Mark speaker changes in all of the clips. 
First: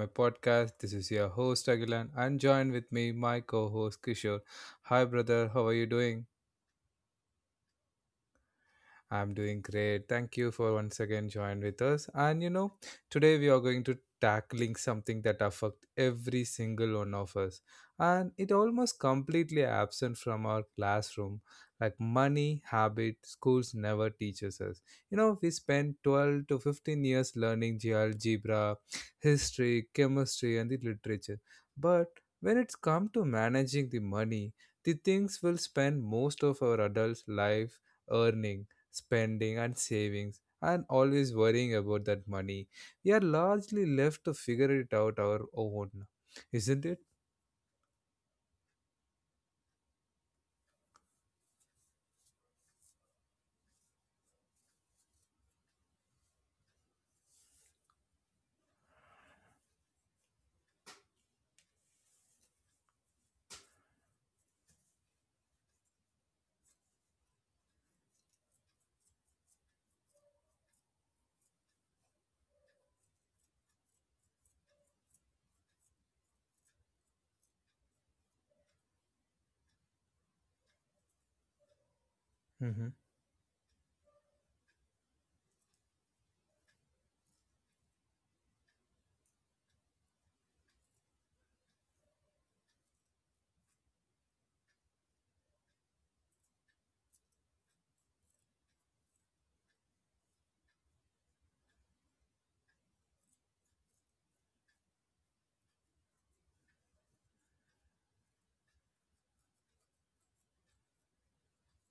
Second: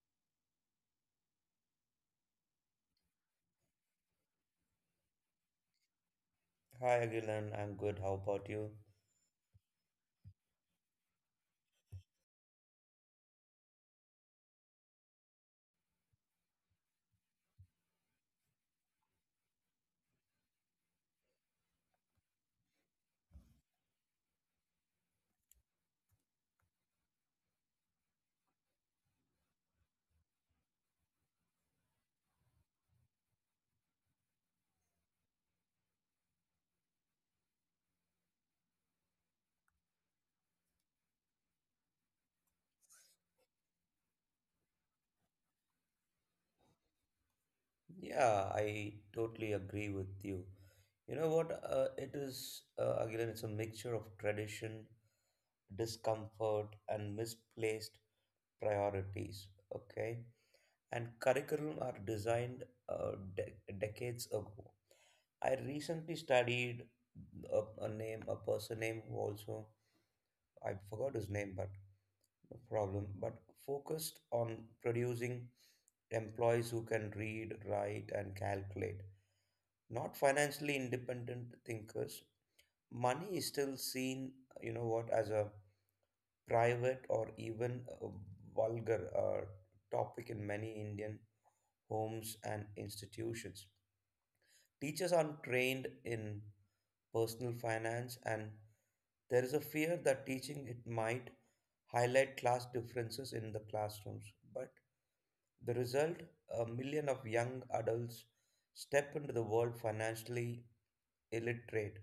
Speaker 1: my podcast. This is your host Agilan and join with me my co-host Kishore. Hi brother, how are you doing?
Speaker 2: Hi Agilan, I'm good. How about you?
Speaker 1: I'm doing great. Thank you for once again joining with us. And you know, today we are going to tackling something that affect every single one of us, and it almost completely absent from our classroom. Like money habit, schools never teaches us. You know, we spend 12 to 15 years learning algebra, history, chemistry, and the literature. But when it's come to managing the money, the things we'll spend most of our adult life earning, spending, and savings, and always worrying about that money, we are largely left to figure it out our own, isn't it?
Speaker 2: Yeah, I totally agree with you. You know what? Agilan, it's a mixture of tradition, discomfort, and misplaced priorities. Okay? And curriculum are designed decades ago. I recently studied a person name who also, I forgot his name, but problem, but focused on producing employees who can read, write, and calculate. Not financially independent thinkers.
Speaker 1: Hmm.
Speaker 2: Money is still seen, you know what, as a private or even a vulgar topic in many Indian homes and institutions. Teachers aren't trained in personal finance, and there is a fear that teaching it might highlight class differences in the classrooms. But the result, a million of young adults step into the world financially illiterate,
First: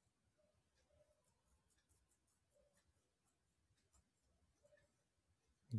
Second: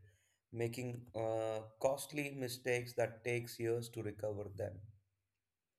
Speaker 2: making costly mistakes that takes years to recover them.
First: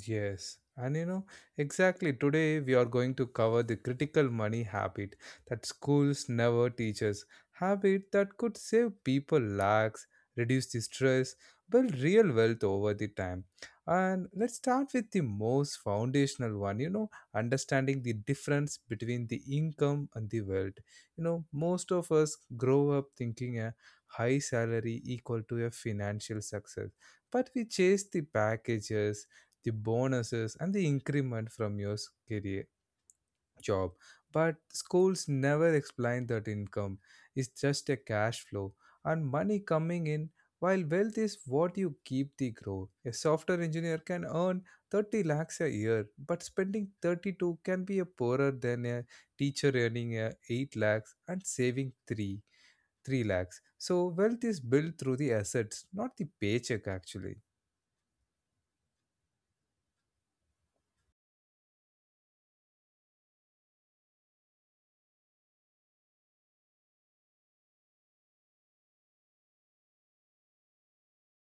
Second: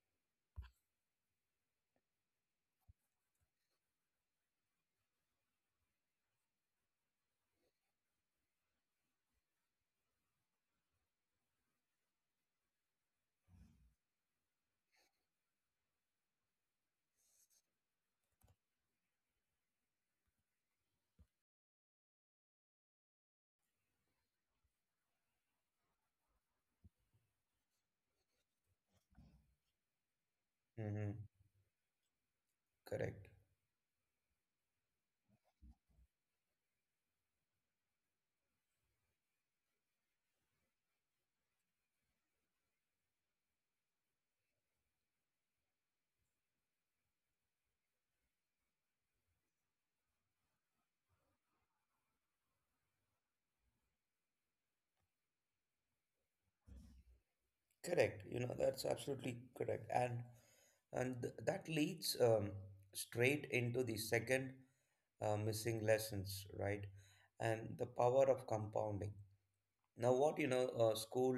Speaker 1: Yes, and you know, exactly today we are going to cover the critical money habit that schools never teach us, habit that could save people lakhs, reduce the stress, build real wealth over the time. And let's start with the most foundational one, you know, understanding the difference between the income and the wealth. You know, most of us grow up thinking a high salary equal to a financial success, but we chase the packages, the bonuses, and the
Speaker 2: Mm-hmm.
Speaker 1: increment from your career
Speaker 2: Correct.
Speaker 1: job. But schools never explain that income is just a cash flow and money coming in, while wealth is what you keep the grow. A software engineer can earn 30 lakhs a year, but spending 32 can be a poorer than a teacher earning a 8 lakhs and saving 3 lakhs. So wealth is built through the assets, not the paycheck actually.
Speaker 2: Correct. You know, that's absolutely correct. And that leads straight into the second missing lessons, right? And the power of compounding. Now, school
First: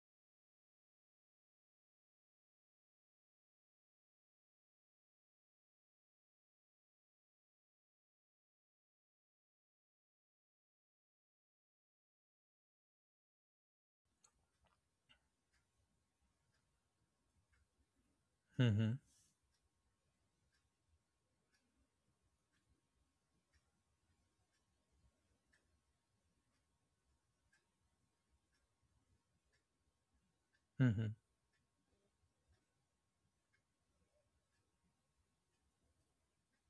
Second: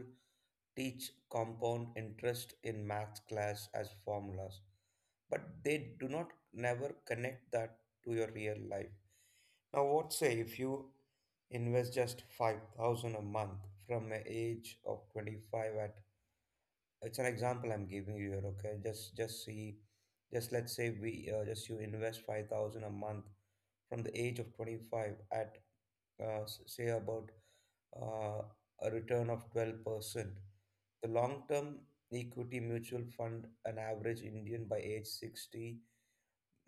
Speaker 2: teach compound interest in math class as formulas, but they do not never connect that to your real life. Now, what say if you invest just 5000 a month from an age of 25 at it's an example I'm giving you here, okay?
Speaker 1: Mm-hmm.
Speaker 2: Just see. Just Let's say we just you invest 5000 a month from the age of 25 at say about uh, a return of 12%.
Speaker 1: Mm-hmm.
Speaker 2: The long term equity mutual fund, an average Indian by age 60,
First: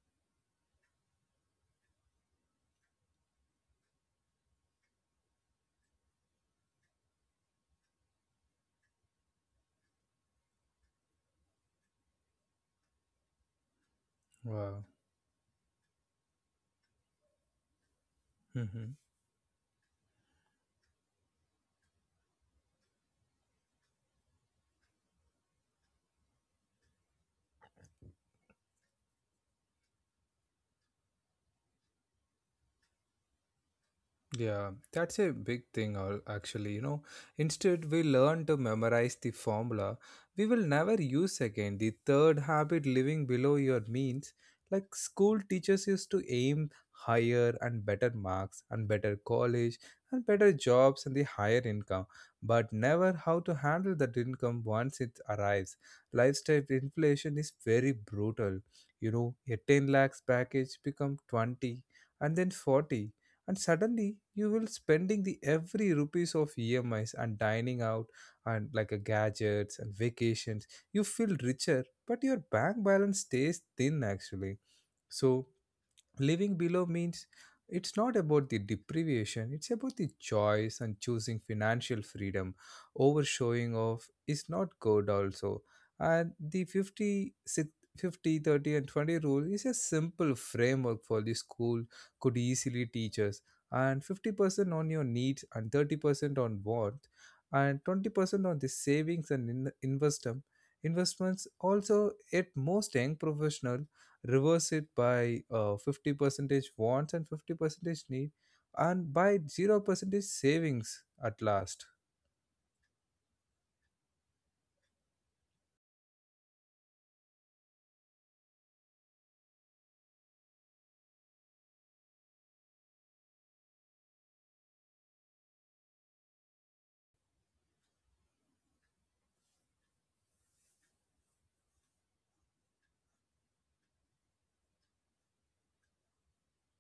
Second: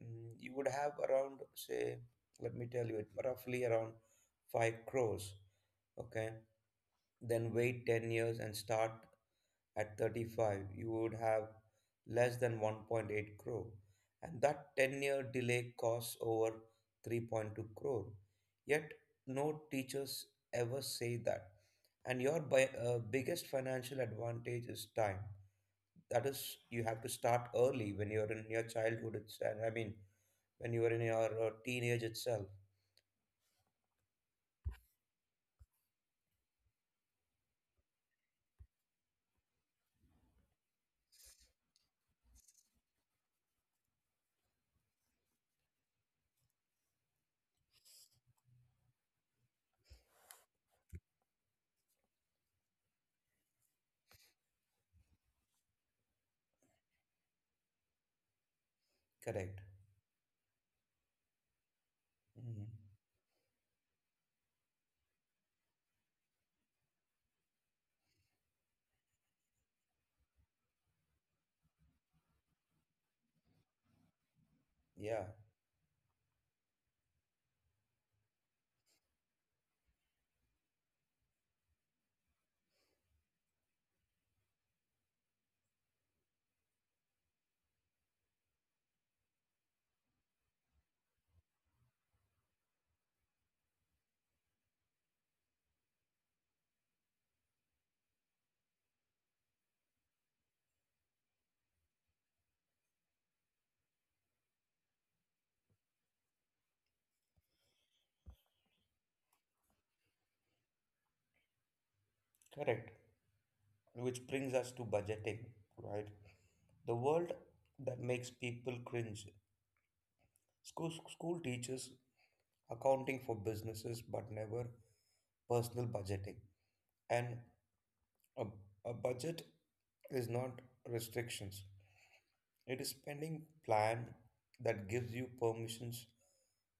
Speaker 2: you would have around, say, let me tell you it, roughly around 5 crores. Okay. Then wait 10 years and start at 35, you would have less than 1.8 crore, and that
Speaker 1: Wow.
Speaker 2: 10-year delay costs over 3.2 crore.
Speaker 1: Mm-hmm.
Speaker 2: Yet, no teachers ever say that. And your biggest financial advantage is time. That is, you have to start early when you're in your childhood. I mean, when you are in your teenage itself.
Speaker 1: Yeah, that's a big thing, actually. You know, instead, we learn to memorize the formula we will never use again. The third habit, living below your means, like school teaches us to aim higher and better marks, and better college, and better jobs, and the higher income, but never how to handle that income once it arrives. Lifestyle inflation is very brutal. You know, a
Speaker 2: Correct.
Speaker 1: 10 lakhs package become 20 and then
Speaker 2: Mhm.
Speaker 1: 40, and suddenly you will spending the every rupees of EMIs and dining out and like a gadgets and vacations. You feel richer, but your bank balance stays thin actually.
Speaker 2: Yeah,
Speaker 1: So living below means it's not about the deprivation, it's about the choice, and choosing financial freedom over showing off is not good also. And the 50, 30 and 20 rule is a simple framework for the school could easily teach us. And 50% on your needs, and 30% on wants, and 20% on the savings and investment investments also. At most young professional reverse it by 50 percentage wants and 50 percentage need, and by 0 percentage savings at last.
Speaker 2: correct. Which brings us to budgeting, right? The world that makes people cringe. School teaches accounting for businesses but never personal budgeting. And a, a budget is not restrictions, it is spending plan that gives you permissions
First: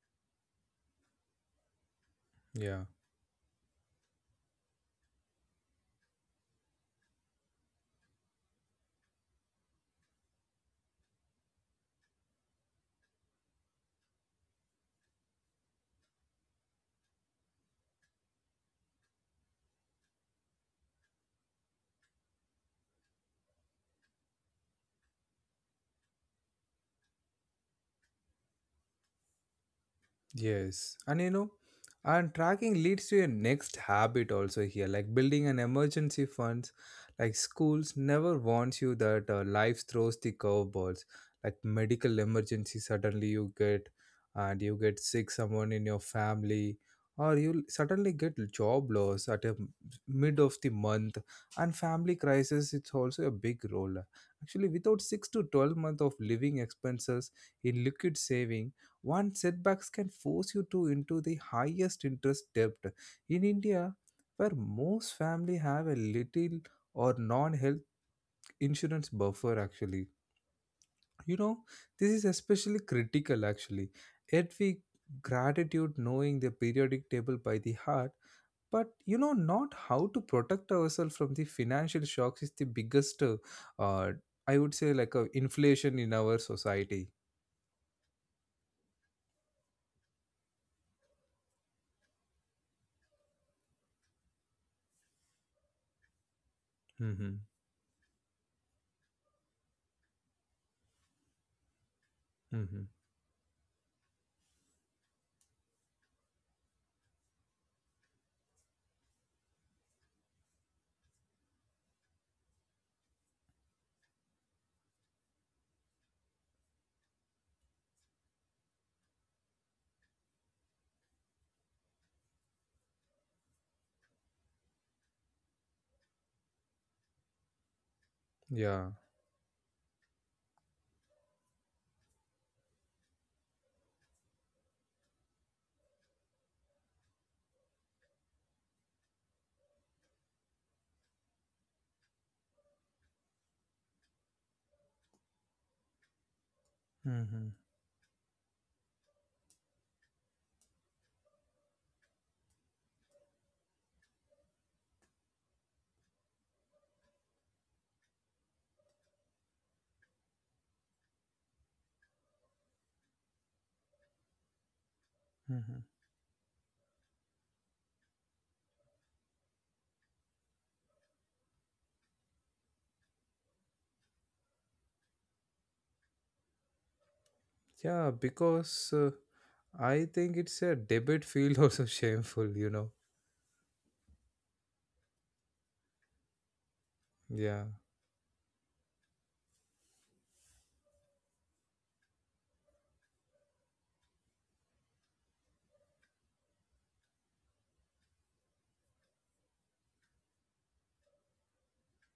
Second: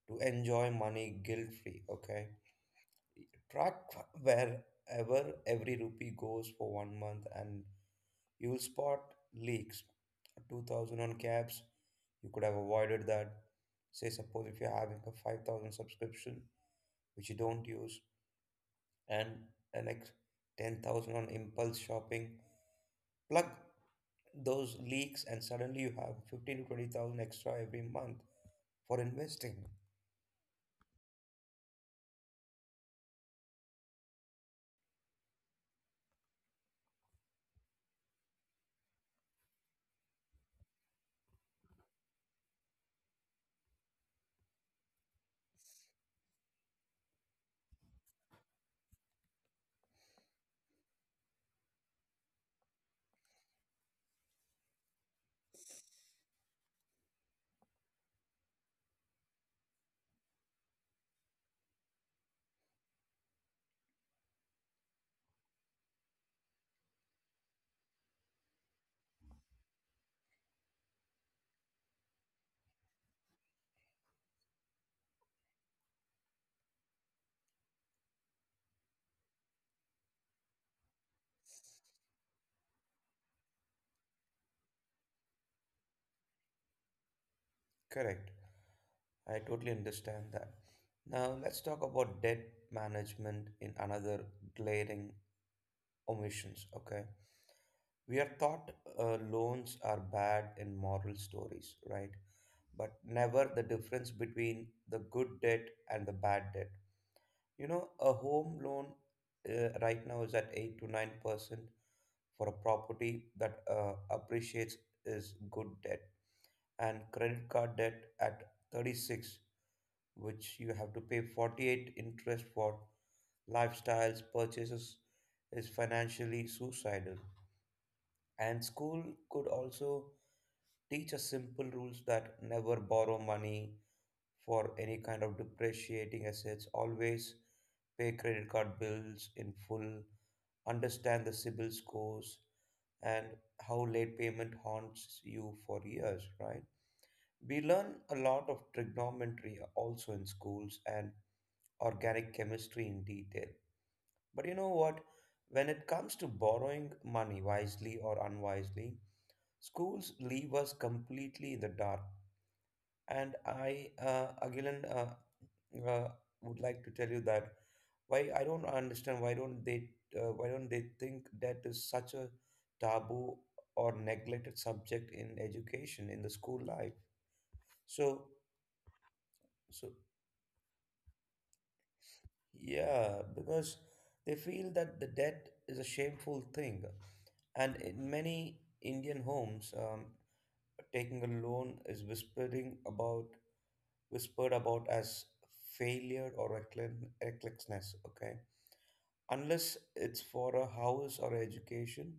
Speaker 2: to enjoy money guilt free. Okay.
Speaker 1: Yeah.
Speaker 2: Track wherever every rupee goes for one month and you'll spot leaks. 2000 on cabs, you could have avoided that. Say, suppose if you're having a 5000 subscription, which you don't use, and an ex 10,000 on impulse shopping, plug those leaks and suddenly you have 15 to 20,000 extra every month for investing.
Speaker 1: Yes, and you know, and tracking leads to your next habit also here, like building an emergency funds. Like schools never warns you that life throws the curveballs, like medical emergency suddenly you get, and you get sick someone in your family, or you suddenly get job loss at a mid of the month, and family crisis. It's also a big role. Actually, without 6 to 12 month of living expenses in liquid saving, one setbacks can force you to into the highest interest debt. In India, where most family have a little or non-health insurance buffer actually. You know, this is especially critical actually. Yet we gratitude knowing the periodic table by the heart, but you know not how to protect ourselves from the financial shocks is the biggest uh, I would say like a inflation in our society.
Speaker 2: Correct. I totally understand that. Now let's talk about debt management in another glaring omissions. Okay,
Speaker 1: Mm-hmm.
Speaker 2: we are taught loans are bad in moral stories, right?
Speaker 1: Mm-hmm.
Speaker 2: But never the difference between the good debt and the bad debt. You know, a home loan right now is at 8 to 9% for a property that appreciates is good debt, and credit card debt at 36, which you have to pay 48 interest for lifestyles purchases, is financially suicidal. And
Speaker 1: Yeah.
Speaker 2: school could also teach us simple rules, that never borrow money for any kind of depreciating assets, always pay credit card bills in full, understand the CIBIL scores, and how late payment haunts you for years, right?
Speaker 1: Mm-hmm.
Speaker 2: We learn a lot of trigonometry also in schools and organic chemistry in detail. But you know what? When it comes to borrowing money wisely or unwisely, schools leave us completely in the dark. And I, Agilan,
Speaker 1: Mm-hmm.
Speaker 2: would like to tell you that, why I don't understand, why don't they think that is such a taboo or neglected subject in education in the school life.
Speaker 1: Yeah,
Speaker 2: So
Speaker 1: because
Speaker 2: so,
Speaker 1: I think it's a debate field also shameful, you know.
Speaker 2: yeah, because they feel that the debt is a shameful thing.
Speaker 1: Yeah,
Speaker 2: And in many Indian homes, taking a loan is whispering about whispered about as failure or recklessness. Okay, unless it's for a house or education,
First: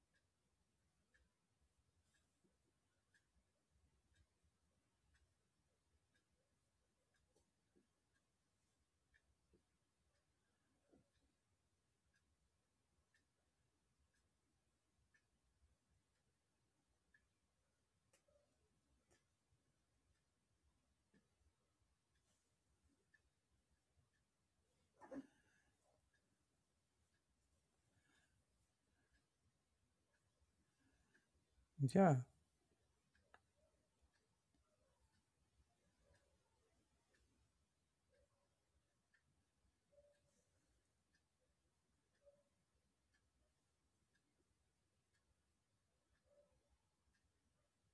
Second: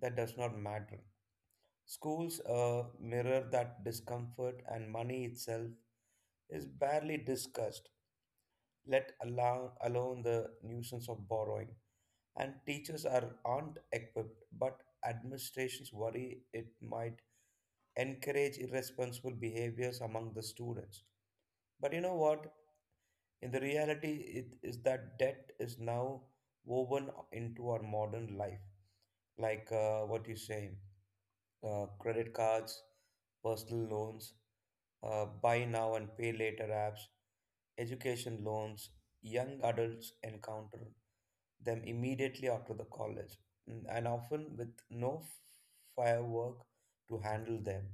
Speaker 2: that does not matter. Schools mirror that discomfort, and money itself is barely discussed. Let alone the nuisance of borrowing. And teachers aren't equipped, but administrations worry it might encourage irresponsible behaviors among the students. But you know what? In the reality, it is that debt is now woven into our modern life, like what you say,
Speaker 1: yeah,
Speaker 2: credit cards, personal loans, buy now and pay later apps, education loans. Young adults encounter them immediately after the college, and often with no firework to handle them.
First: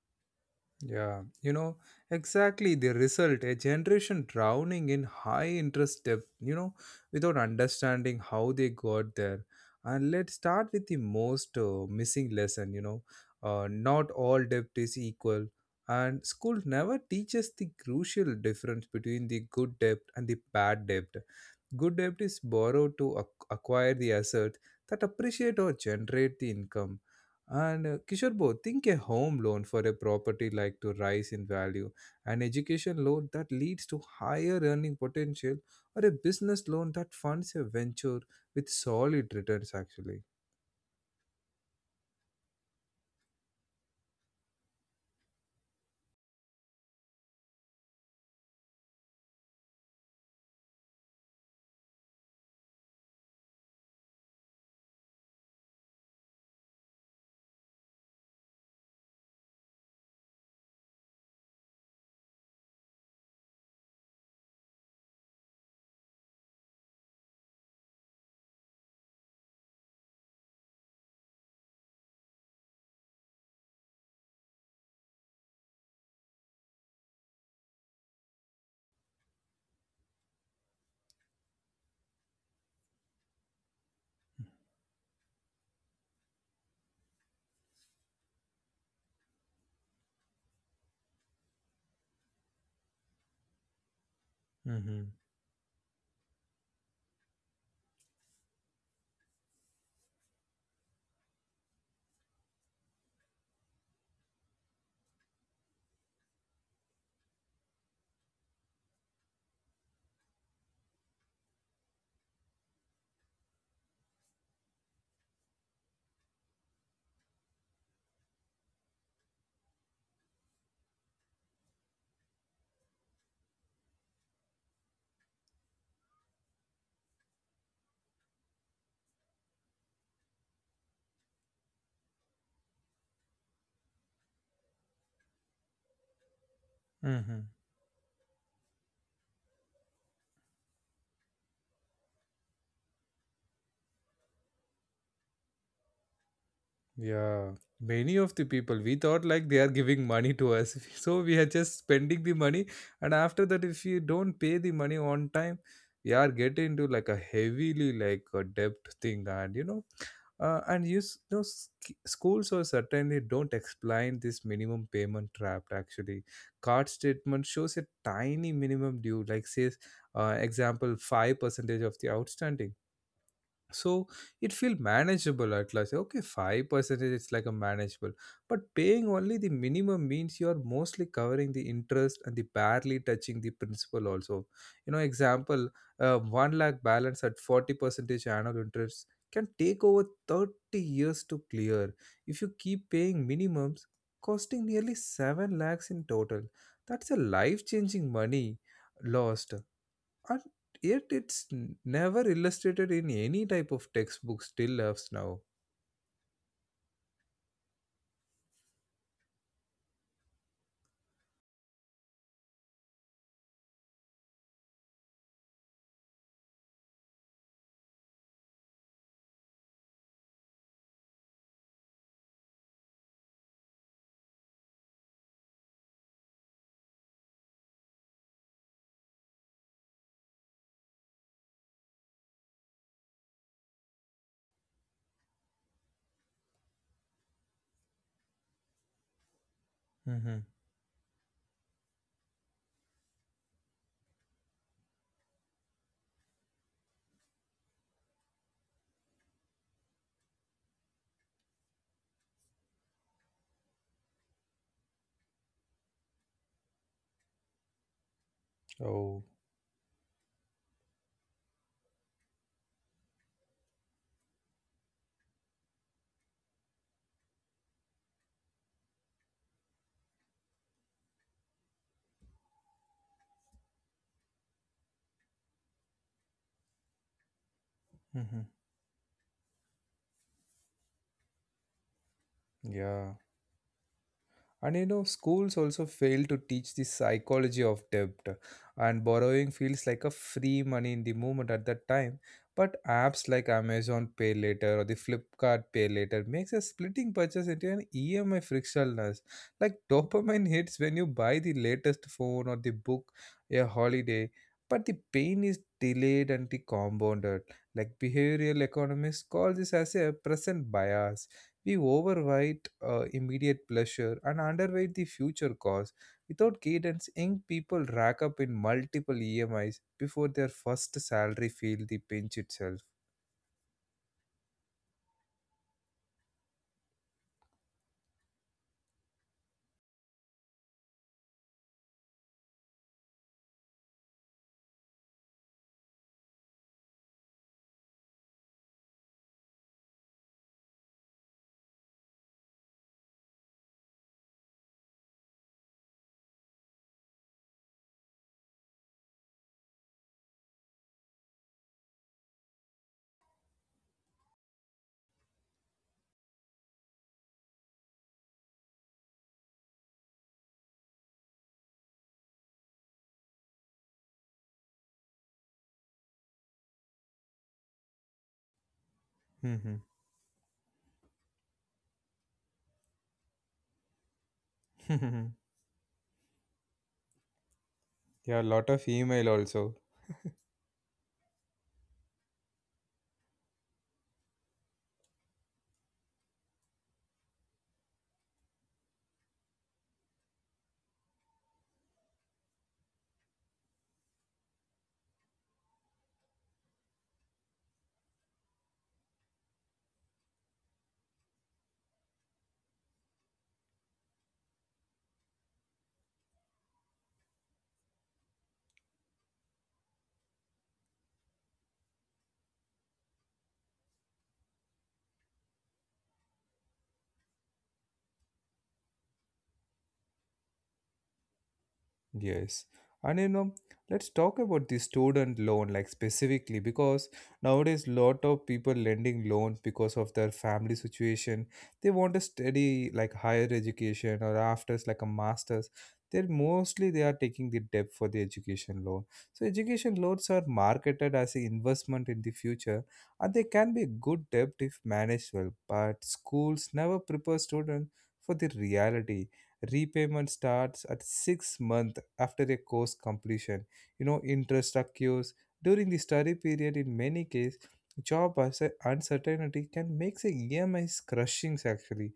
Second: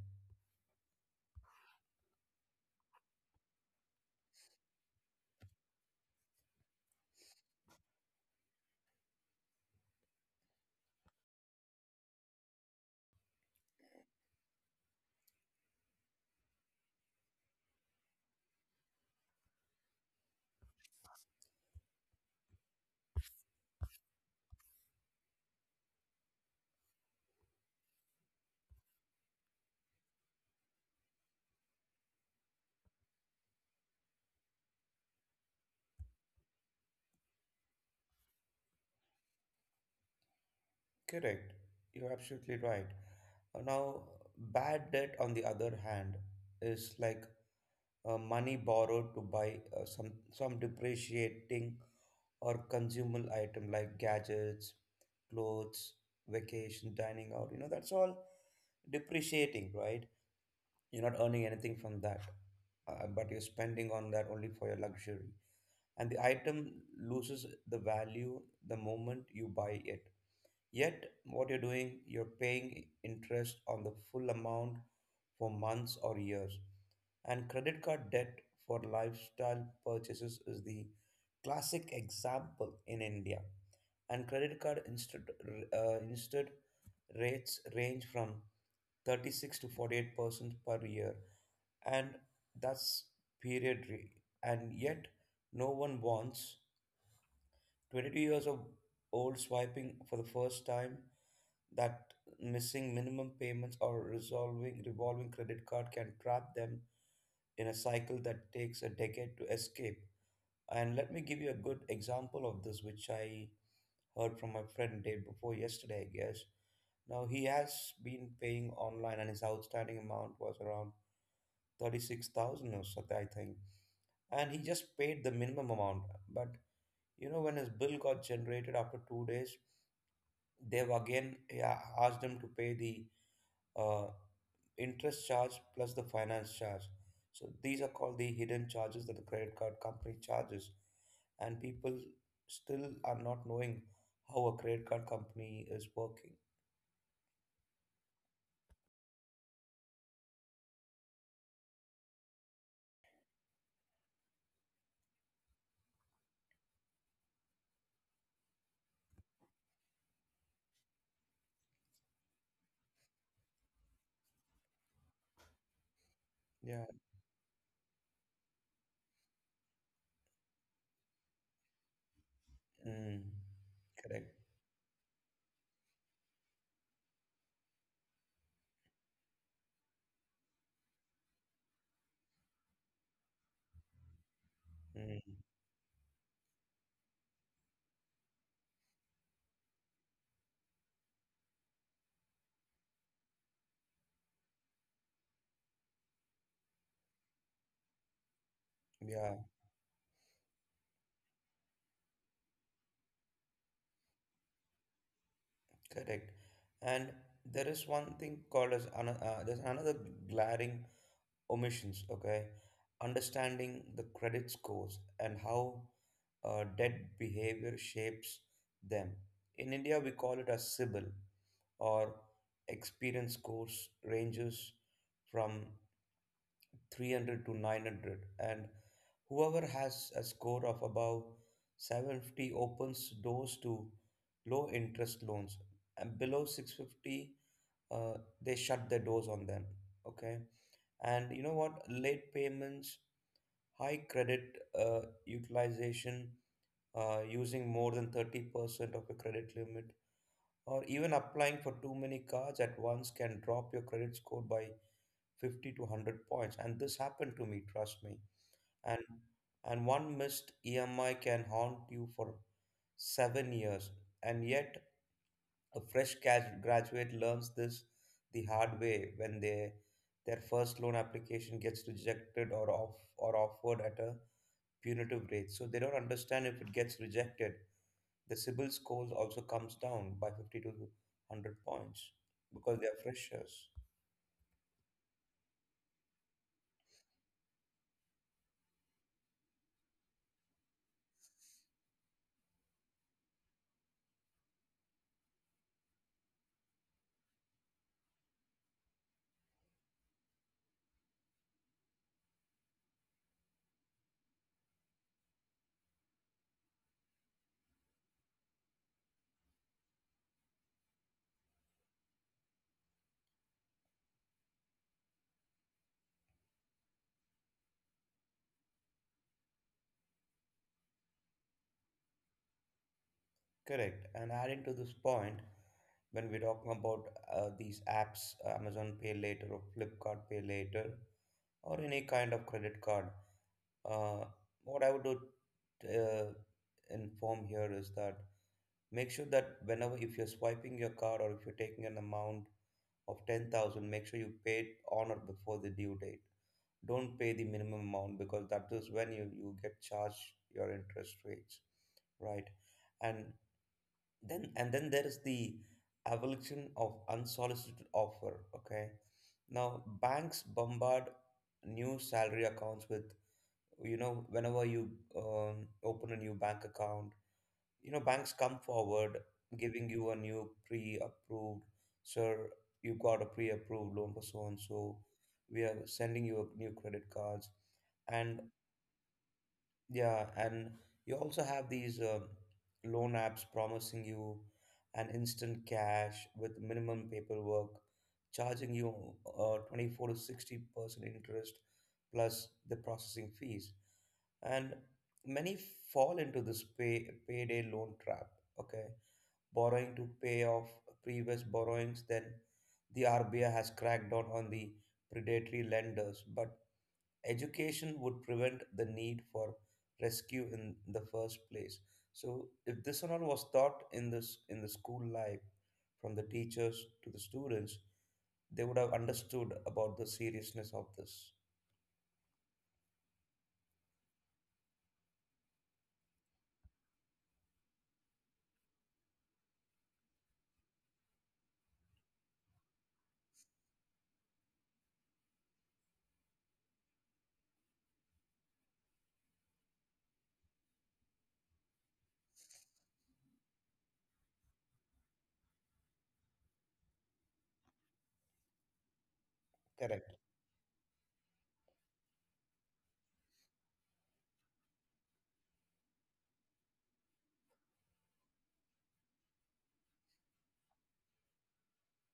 Speaker 1: yeah. You know, exactly the result a generation drowning in high interest debt, you know, without understanding how they got there. And let's start with the most missing lesson, you know. Not all debt is equal. And school never teaches the crucial difference between the good debt and the bad debt. Good debt is borrowed to acquire the assets that appreciate or generate the income. And Kishore Bo, think a home loan for a property like to rise in value, an education loan that leads to higher earning potential, or a business loan that funds a venture with solid returns actually.
Speaker 2: Correct. You're absolutely right. Now, bad debt, on the other hand, is like money borrowed to buy some depreciating or consumable item like gadgets, clothes, vacation, dining out. You know, that's all depreciating, right? You're not earning anything from that, but you're spending on that only for your luxury. And the item loses the value the moment you buy it. Yet, what you're doing, you're paying interest on the full amount for months or years. And credit card debt for lifestyle purchases is the classic example in India. And credit card instead, rates range from 36 to 48% per year, and that's period rate. And
Speaker 1: Mm-hmm.
Speaker 2: yet, no one wants 22 years of old swiping for the first time that missing minimum payments or resolving revolving credit card can trap them in a cycle that takes a decade to escape. And let me give you a good example of this, which I heard from my friend day before yesterday, I guess. Now he has been paying online, and his outstanding amount was around 36,000 or something, I think. And he just paid the minimum amount. But you know, when his bill got generated after 2 days, they've again, yeah, asked them to pay the uh, interest charge plus the finance charge.
Speaker 1: Mm-hmm.
Speaker 2: So these are called the hidden charges that the credit card company charges, and people still are not knowing how a credit card company is working.
Speaker 1: Yeah, many of the people we thought like they are giving money to us, so we are just spending the money, and after that, if you don't pay the money on time, we are getting into like a heavily like a debt thing. And you know, schools or certainly don't explain this minimum payment trap. Actually,
Speaker 2: Yeah,
Speaker 1: card statement shows a tiny minimum due, like says, example five percentage of the outstanding,
Speaker 2: mm,
Speaker 1: so
Speaker 2: correct.
Speaker 1: it feel manageable at last. Okay, 5%, it's like a manageable, but paying only the minimum means you are mostly covering the interest and the barely touching the principal also. You know,
Speaker 2: Mm,
Speaker 1: example, 1 lakh balance at 40 percentage annual interest can take over 30 years to clear if you keep paying minimums, costing nearly 7 lakhs in total. That's a life changing money
Speaker 2: yeah,
Speaker 1: lost. And yet it's never illustrated in any type of textbooks till as now.
Speaker 2: correct. And there is one thing called there's another glaring omissions, okay? Understanding the credit scores and how debt behavior shapes them. In India, we call it a CIBIL or experience scores ranges from 300 to 900, and whoever has a score of above 750 opens doors to low interest loans, and below 650, uh, they shut their doors on them. Okay,
Speaker 1: Mm-hmm.
Speaker 2: and you know what? Late payments, high credit utilization, using more than 30% of your credit limit, or even applying for too many cards at once, can drop your credit score by 50 to 100 points. And this happened to me, trust me. And
Speaker 1: Oh.
Speaker 2: and one missed EMI can haunt you for 7 years. And yet, a fresh graduate learns this the hard way when they their first loan application gets rejected, or offered at a punitive rates. So they don't understand, if it gets rejected, the
Speaker 1: Mm-hmm.
Speaker 2: CIBIL score also comes down by 50 to 100 points because they are
Speaker 1: Yeah.
Speaker 2: freshers.
Speaker 1: And you know, schools also fail to teach the psychology of debt, and borrowing feels like a free money in the moment at that time. But apps like Amazon Pay Later or the Flipkart Pay Later makes a splitting purchase into an EMI frictionless. Like dopamine hits when you buy the latest phone or the book a holiday, but the pain is delayed and the compounded. Like behavioral economists call this as a present bias. We overweight immediate pleasure and underweight the future cost. Without cadence, young people rack up in multiple EMIs before their first salary feel the pinch itself.
Speaker 2: Correct. And adding to this point, when we're talking about these apps, Amazon Pay Later or Flipkart Pay Later, or any kind of credit card, uh, what I would do, uh, inform here is that, make sure that whenever if you're swiping your card or if you're taking an amount of 10,000, make sure you pay it on or before the due date. Don't pay the minimum amount because that is when you get charged your interest rates, right? And and then there is the evolution of unsolicited offer, okay? Now, banks bombard new salary accounts with, whenever you open a new bank account, you know banks come forward
Speaker 1: Yeah,
Speaker 2: giving you a new pre-approved, "Sir, you got a pre-approved loan for so and so, we are sending you a new credit cards." And
Speaker 1: lot of email also.
Speaker 2: yeah, and you also have these loan apps promising you an instant cash with minimum paperwork, charging you 24 to 60% interest plus the processing fees. And many fall into this payday loan trap, okay? Borrowing to pay off previous borrowings, then the RBI has cracked down on the predatory lenders, but education would prevent the need for rescue in the first place. So if this and all was taught in this in the school life from the teachers to the students, they would have understood about the seriousness of this.
Speaker 1: Yes. And you know, let's talk about the student loan, like specifically, because nowadays lot of people lending loans because of their family situation. They want to study like higher education or afters like a master's. They're mostly they are taking the debt for the education loan. So education loans are marketed as an investment in the future, and they can be a good debt if managed well. But schools never prepare students for the reality.
Speaker 2: Correct.
Speaker 1: Repayment starts at 6 months after a course completion. You know, interest occurs during the study period. In many cases, job uncertainty can make the EMIs crushing actually.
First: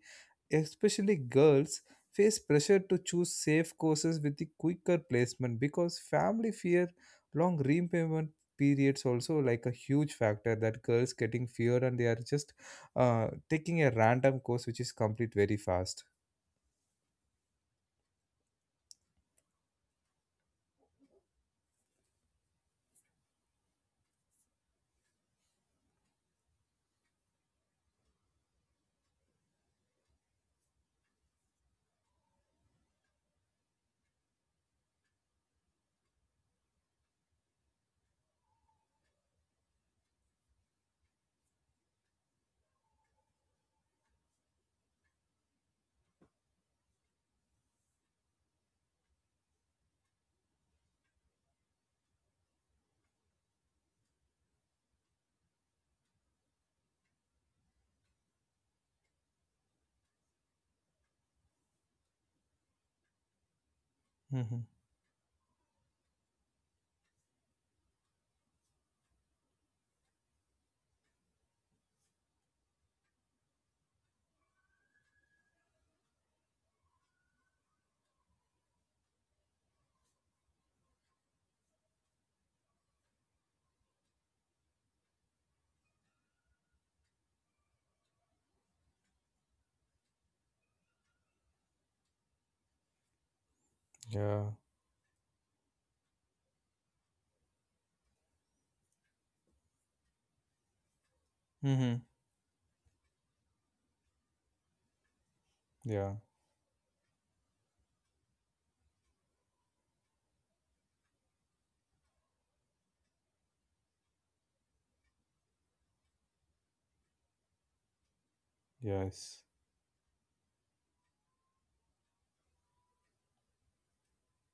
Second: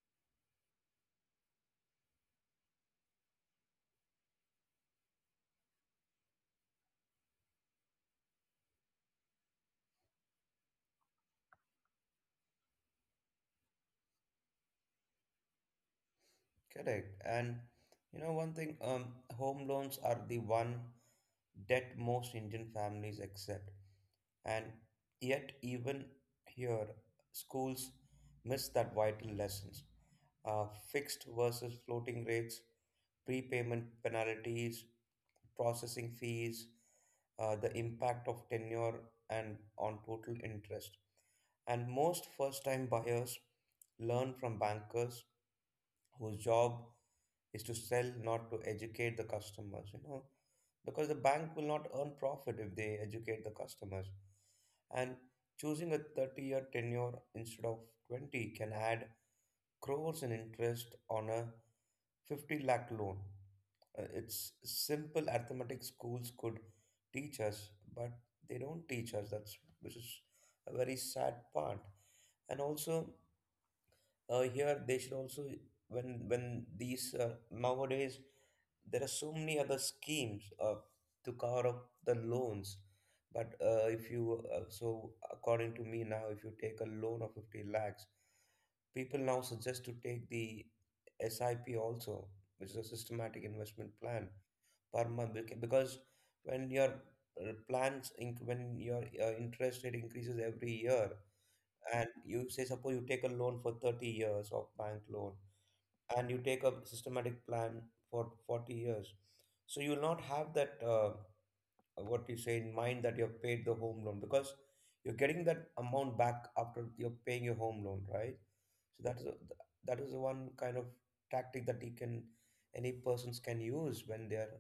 Speaker 1: Especially girls face pressure to choose safe courses with the quicker placement because family fear long repayment periods, also like a huge factor that girls getting fear, and they are just taking a random course which is complete very fast.
Speaker 2: Correct. And you know, one thing, home loans are the one debt most Indian families accept. And yet, even here, schools miss that vital lessons. Uh, Fixed versus floating rates, prepayment penalties, processing fees, the impact of tenure and on total interest. And most first time buyers learn from bankers whose job is to sell, not to educate the customers, because the bank will not earn profit if they educate the customers. And choosing a 30-year tenure instead of 20 can add crores in interest on a 50 lakh loan. It's
Speaker 1: Mm-hmm.
Speaker 2: simple arithmetic schools could teach us, but they don't teach us. That's which is a very sad part. And also, here they should also, when these nowadays there are so many other schemes to cover up the loans, but if you so according to me, now if you take a loan of 50 lakhs, people now suggest to take the sip also, which is a systematic investment plan
Speaker 1: Yeah.
Speaker 2: per month, because when your interest rate increases every year,
Speaker 1: Mm-hmm.
Speaker 2: and you say suppose you take a loan for 30 years of bank loan
Speaker 1: Yeah.
Speaker 2: and you take a systematic plan for 40 years, so you will not have that what you say in mind that you have paid the home loan, because you're getting that amount back after you're paying your home loan, right? So that is a,
Speaker 1: Yes.
Speaker 2: that is the one kind of tactic that you can, any persons can use when they are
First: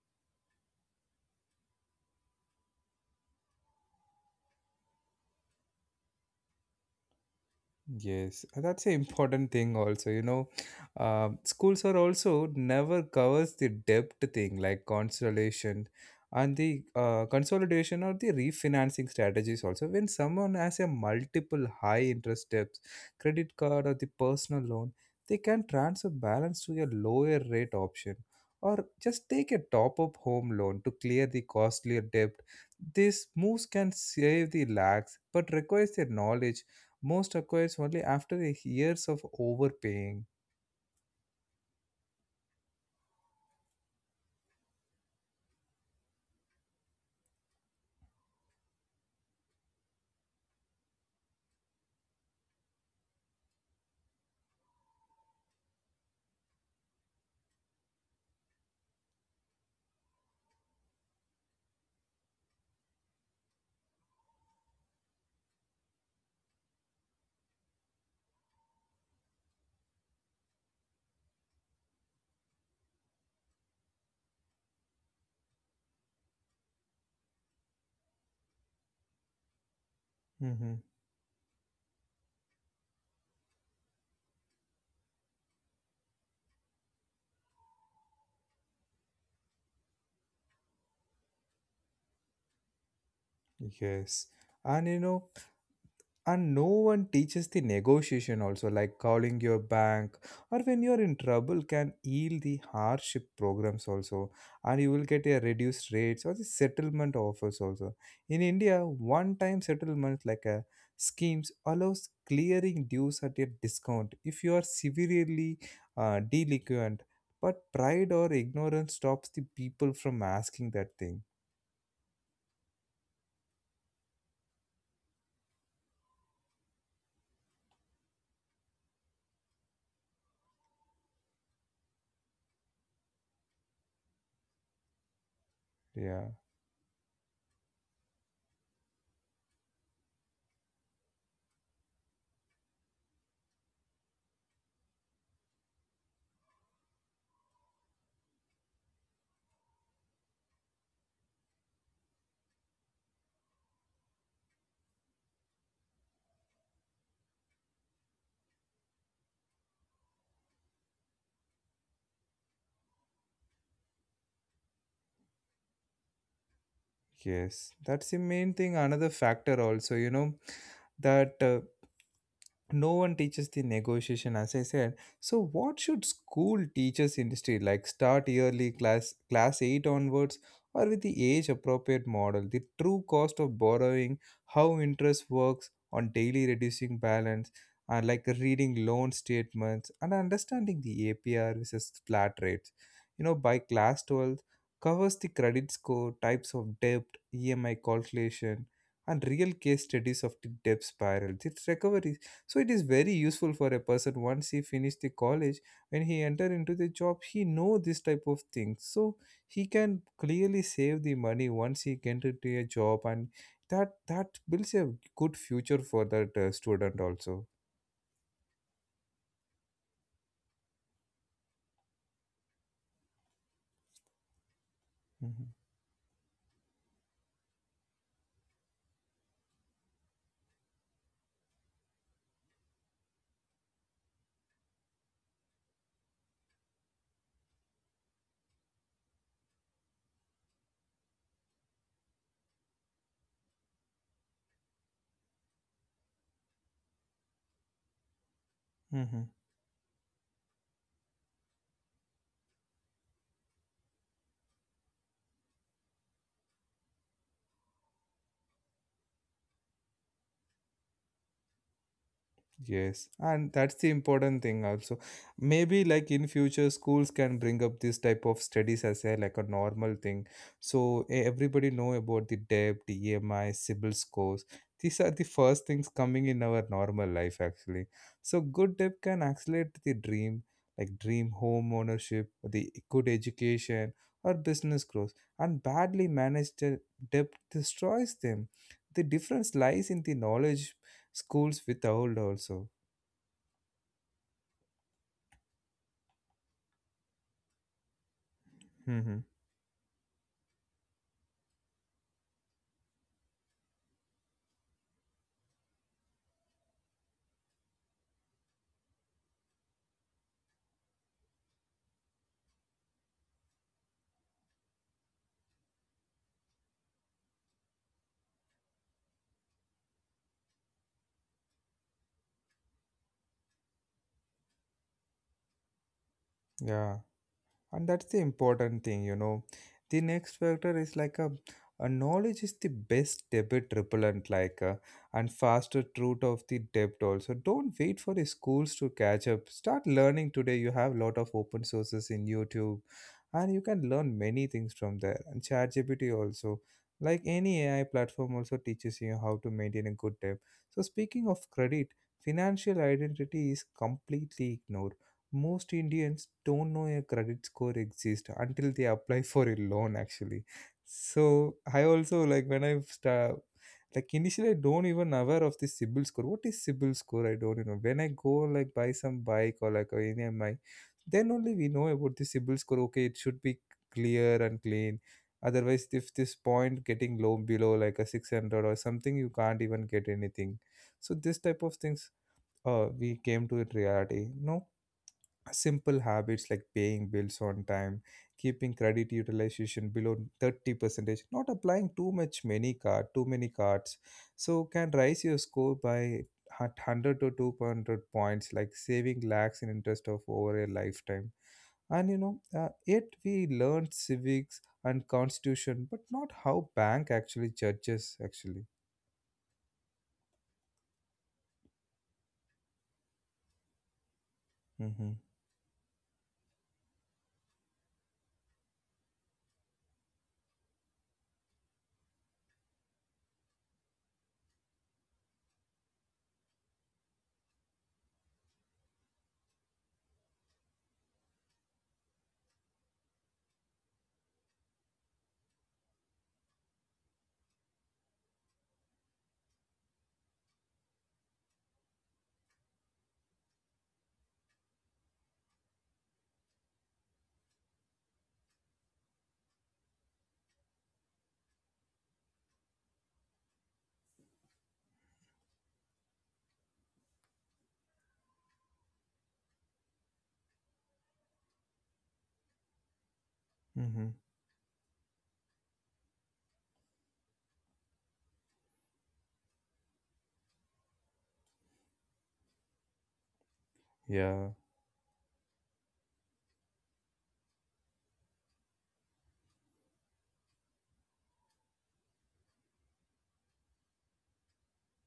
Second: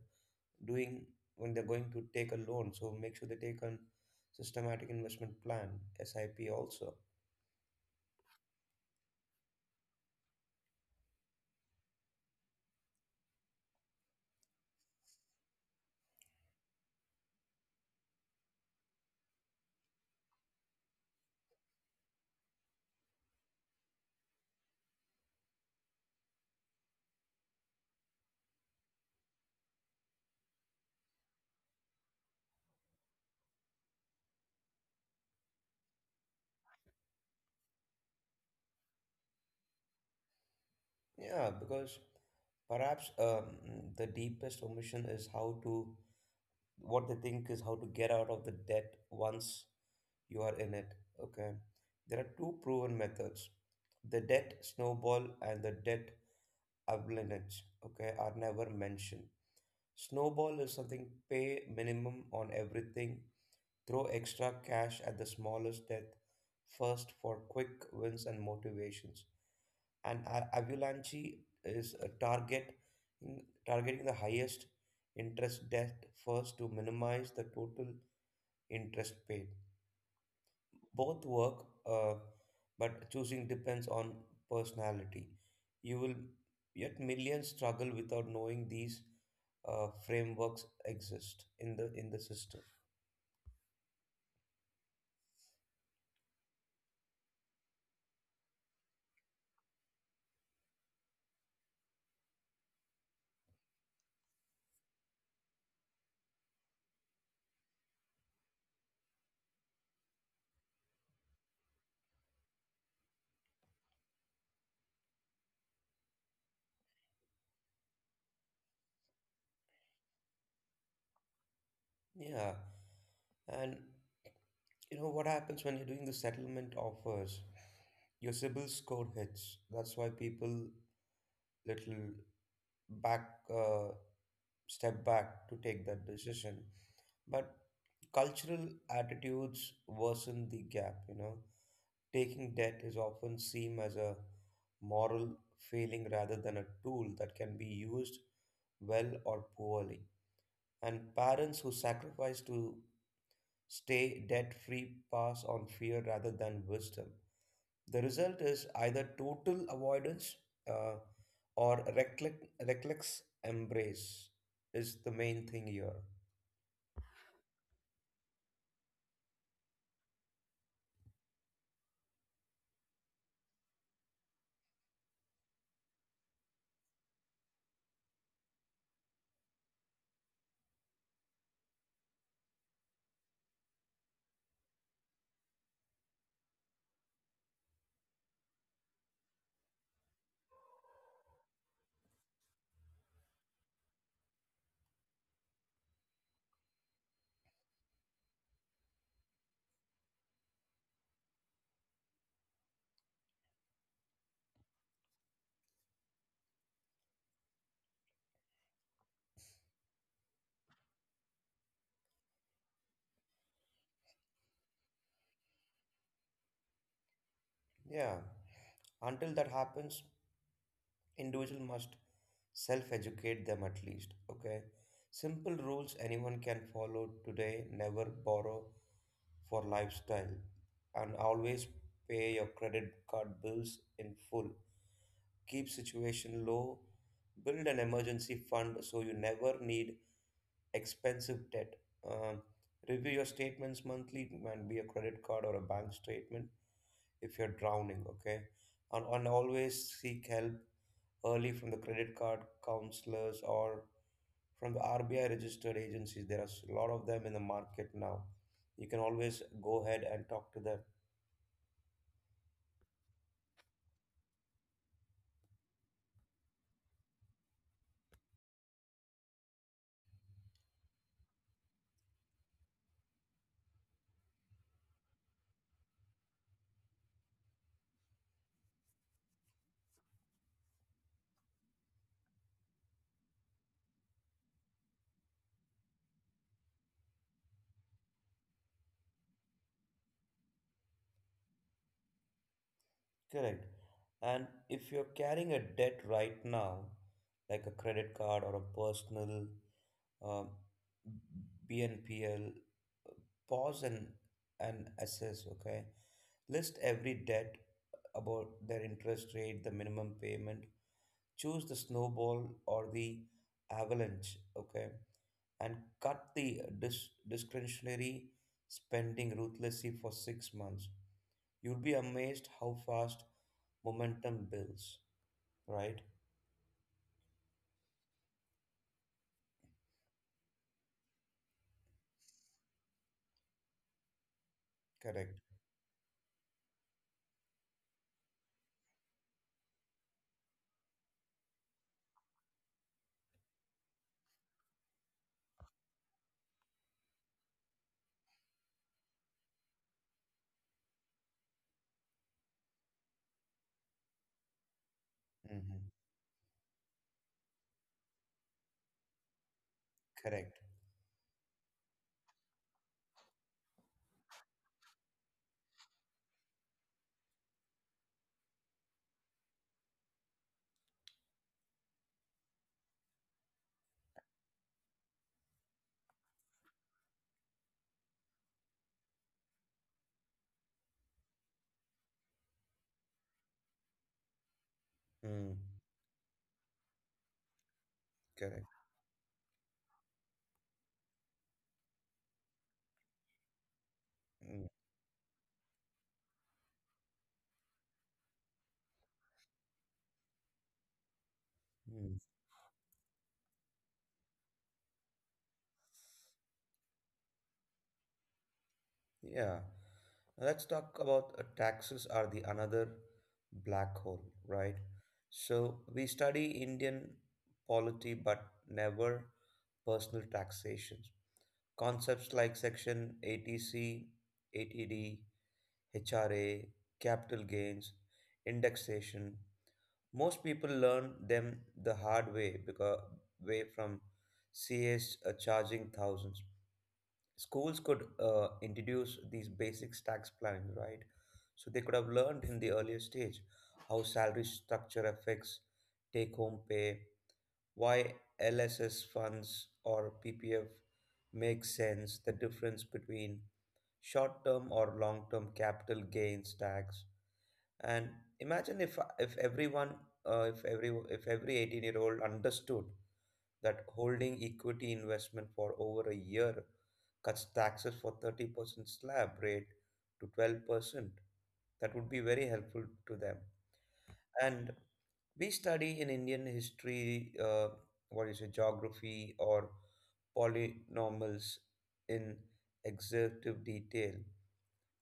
Speaker 2: doing, when they're going to take a loan, so make sure they take a systematic investment plan sip also.
Speaker 1: Yes, that's an important thing also, you know. Schools are also never covers the debt thing, like consolation and the consolidation or the refinancing strategies also. When someone has a multiple high interest debts, credit card or the personal loan, they can transfer balance to a lower rate option or just take a top up home loan to clear the costlier debt. These moves can save the lakhs but requires their knowledge most acquires only after years of overpaying.
Speaker 2: Yeah, because perhaps the deepest omission is how to, what they think is how to get out of the debt once you are in it. Okay. There are two proven methods. The debt snowball and the debt avalanche, okay, are never mentioned. Snowball is something: pay minimum on everything. Throw extra cash at the smallest death first for quick wins and motivations. And Avalanche is a targeting the highest interest debt first to minimize the total interest paid.
Speaker 1: Mm-hmm.
Speaker 2: Both work, but choosing depends on personality. You will, yet millions struggle without knowing these frameworks exist in the system.
Speaker 1: Yes. And you know, and no one teaches the negotiation also, like calling your bank or when you're in trouble can yield the hardship programs also, and you will get a reduced rates or the settlement offers also. In India, one time settlement like a schemes allows clearing dues at a discount if you are severely delinquent, but pride or ignorance stops the people from asking that thing.
Speaker 2: Yeah, and you know what happens when you're doing the settlement offers? Your CIBIL score hits. That's why people little back, uh, step back to take that
Speaker 1: Yeah.
Speaker 2: decision. But cultural attitudes worsen the gap. You know, taking debt is often seen as a moral failing rather than a tool that can be used well or poorly. And parents who sacrifice to stay debt free pass on fear rather than wisdom. The result is either total avoidance, uh, or reckless embrace, is the main thing here.
Speaker 1: Yes, that's the main thing. Another factor, also, you know, that no one teaches the negotiation as I said. So what should school teachers industry like start yearly class 8 onwards, or with the age appropriate model the true cost of borrowing, how interest works on daily reducing balance, and like reading loan statements and understanding the APR versus flat rates. You know, by class 12 covers the credit score, types of debt, EMI calculation, and real case studies of the debt spiral its recovery. So it is very useful for a person once he finished the college. When he enter into the job he know this type of things, so he can clearly save the money once he get into a job, and that builds a good future for that student also.
Speaker 2: Yeah, until that happens, individual must self educate them at least. Okay,
Speaker 1: Mhm.
Speaker 2: simple rules anyone can follow today: never borrow for lifestyle, and always pay your credit card bills in full, keep situation low, build an emergency fund so you never need expensive debt. Um, review your statements monthly, it can be a credit card or a bank statement if you're drowning, okay? And
Speaker 1: Mhm.
Speaker 2: always seek help early from the credit card counselors or from the RBI registered agencies. There are a lot of them in the market now. You can always go ahead and talk to them.
Speaker 1: Yes, and that's the important thing also. Maybe like in future schools can bring up this type of studies as a like a normal thing. So everybody know about the debt, EMI, CIBIL scores. These are the first things coming in our normal life actually. So good debt can accelerate the dream, like dream home ownership, the good education or business growth. And badly managed debt destroys them. The difference lies in the knowledge schools with old also.
Speaker 2: Correct. And if you're carrying a debt right now, like a credit card or a
Speaker 1: Hmm.
Speaker 2: personal, um, BNPL, pause and assess, okay? List every debt, about their interest rate, the minimum payment. Choose the snowball or the avalanche, okay? And cut the discretionary spending ruthlessly for 6 months. You'll be amazed how fast momentum builds, right?
Speaker 1: Yeah, and that's the important thing. The next factor is a knowledge is the best debit repellent and
Speaker 2: Correct.
Speaker 1: faster route of the debt also. Don't wait for the schools to catch up. Start learning today. You have a lot of open sources in YouTube, and you can learn many things from there, and ChatGPT also. Like any AI platform also teaches you how to maintain a good debt. So speaking of credit, financial identity is completely ignored. Most
Speaker 2: Hmm.
Speaker 1: Indians don't know a credit score exists until they apply for a loan actually.
Speaker 2: Correct.
Speaker 1: So I also, like, when I start, like initially I don't even aware of this CIBIL score. What is CIBIL score? I don't know. When I go like buy some bike, or like, or any of my, then only we know about the CIBIL score. Okay, it should be clear and clean. Otherwise, if this point getting low below like a 600 or something, you can't even get anything. So this type of things, we came to it reality. No,
Speaker 2: Mm.
Speaker 1: simple habits like paying bills on time,
Speaker 2: Correct.
Speaker 1: keeping credit utilization below 30 percentage, not applying too many cards so
Speaker 2: Mm.
Speaker 1: can raise your score by 100 to 200 points, like saving lakhs in interest of over a lifetime. And
Speaker 2: Mm.
Speaker 1: yet we learned civics and constitution but not how bank actually judges actually.
Speaker 2: Yeah. Now let's talk about, taxes are the another black hole, right?
Speaker 1: Mm-hmm.
Speaker 2: So we study Indian polity but never personal taxations. Concepts like Section 80C, 80D, capital gains, indexation. Most people learn them the hard way because way from CS, charging thousands. Schools could introduce these basic tax planning, right? So they could have learned in the earlier stage how salary structure affects take-home pay, why LSS funds or PPF make sense, the difference between short-term or long-term capital gains tax, and imagine if everyone, if every 18-year-old understood that
Speaker 1: Mm-hmm.
Speaker 2: holding equity investment for over a year cuts taxes for 30% slab rate to 12%, that would be very helpful to them.
Speaker 1: Yeah,
Speaker 2: And we study in Indian history, what is it, geography or polynomials, in exhaustive detail.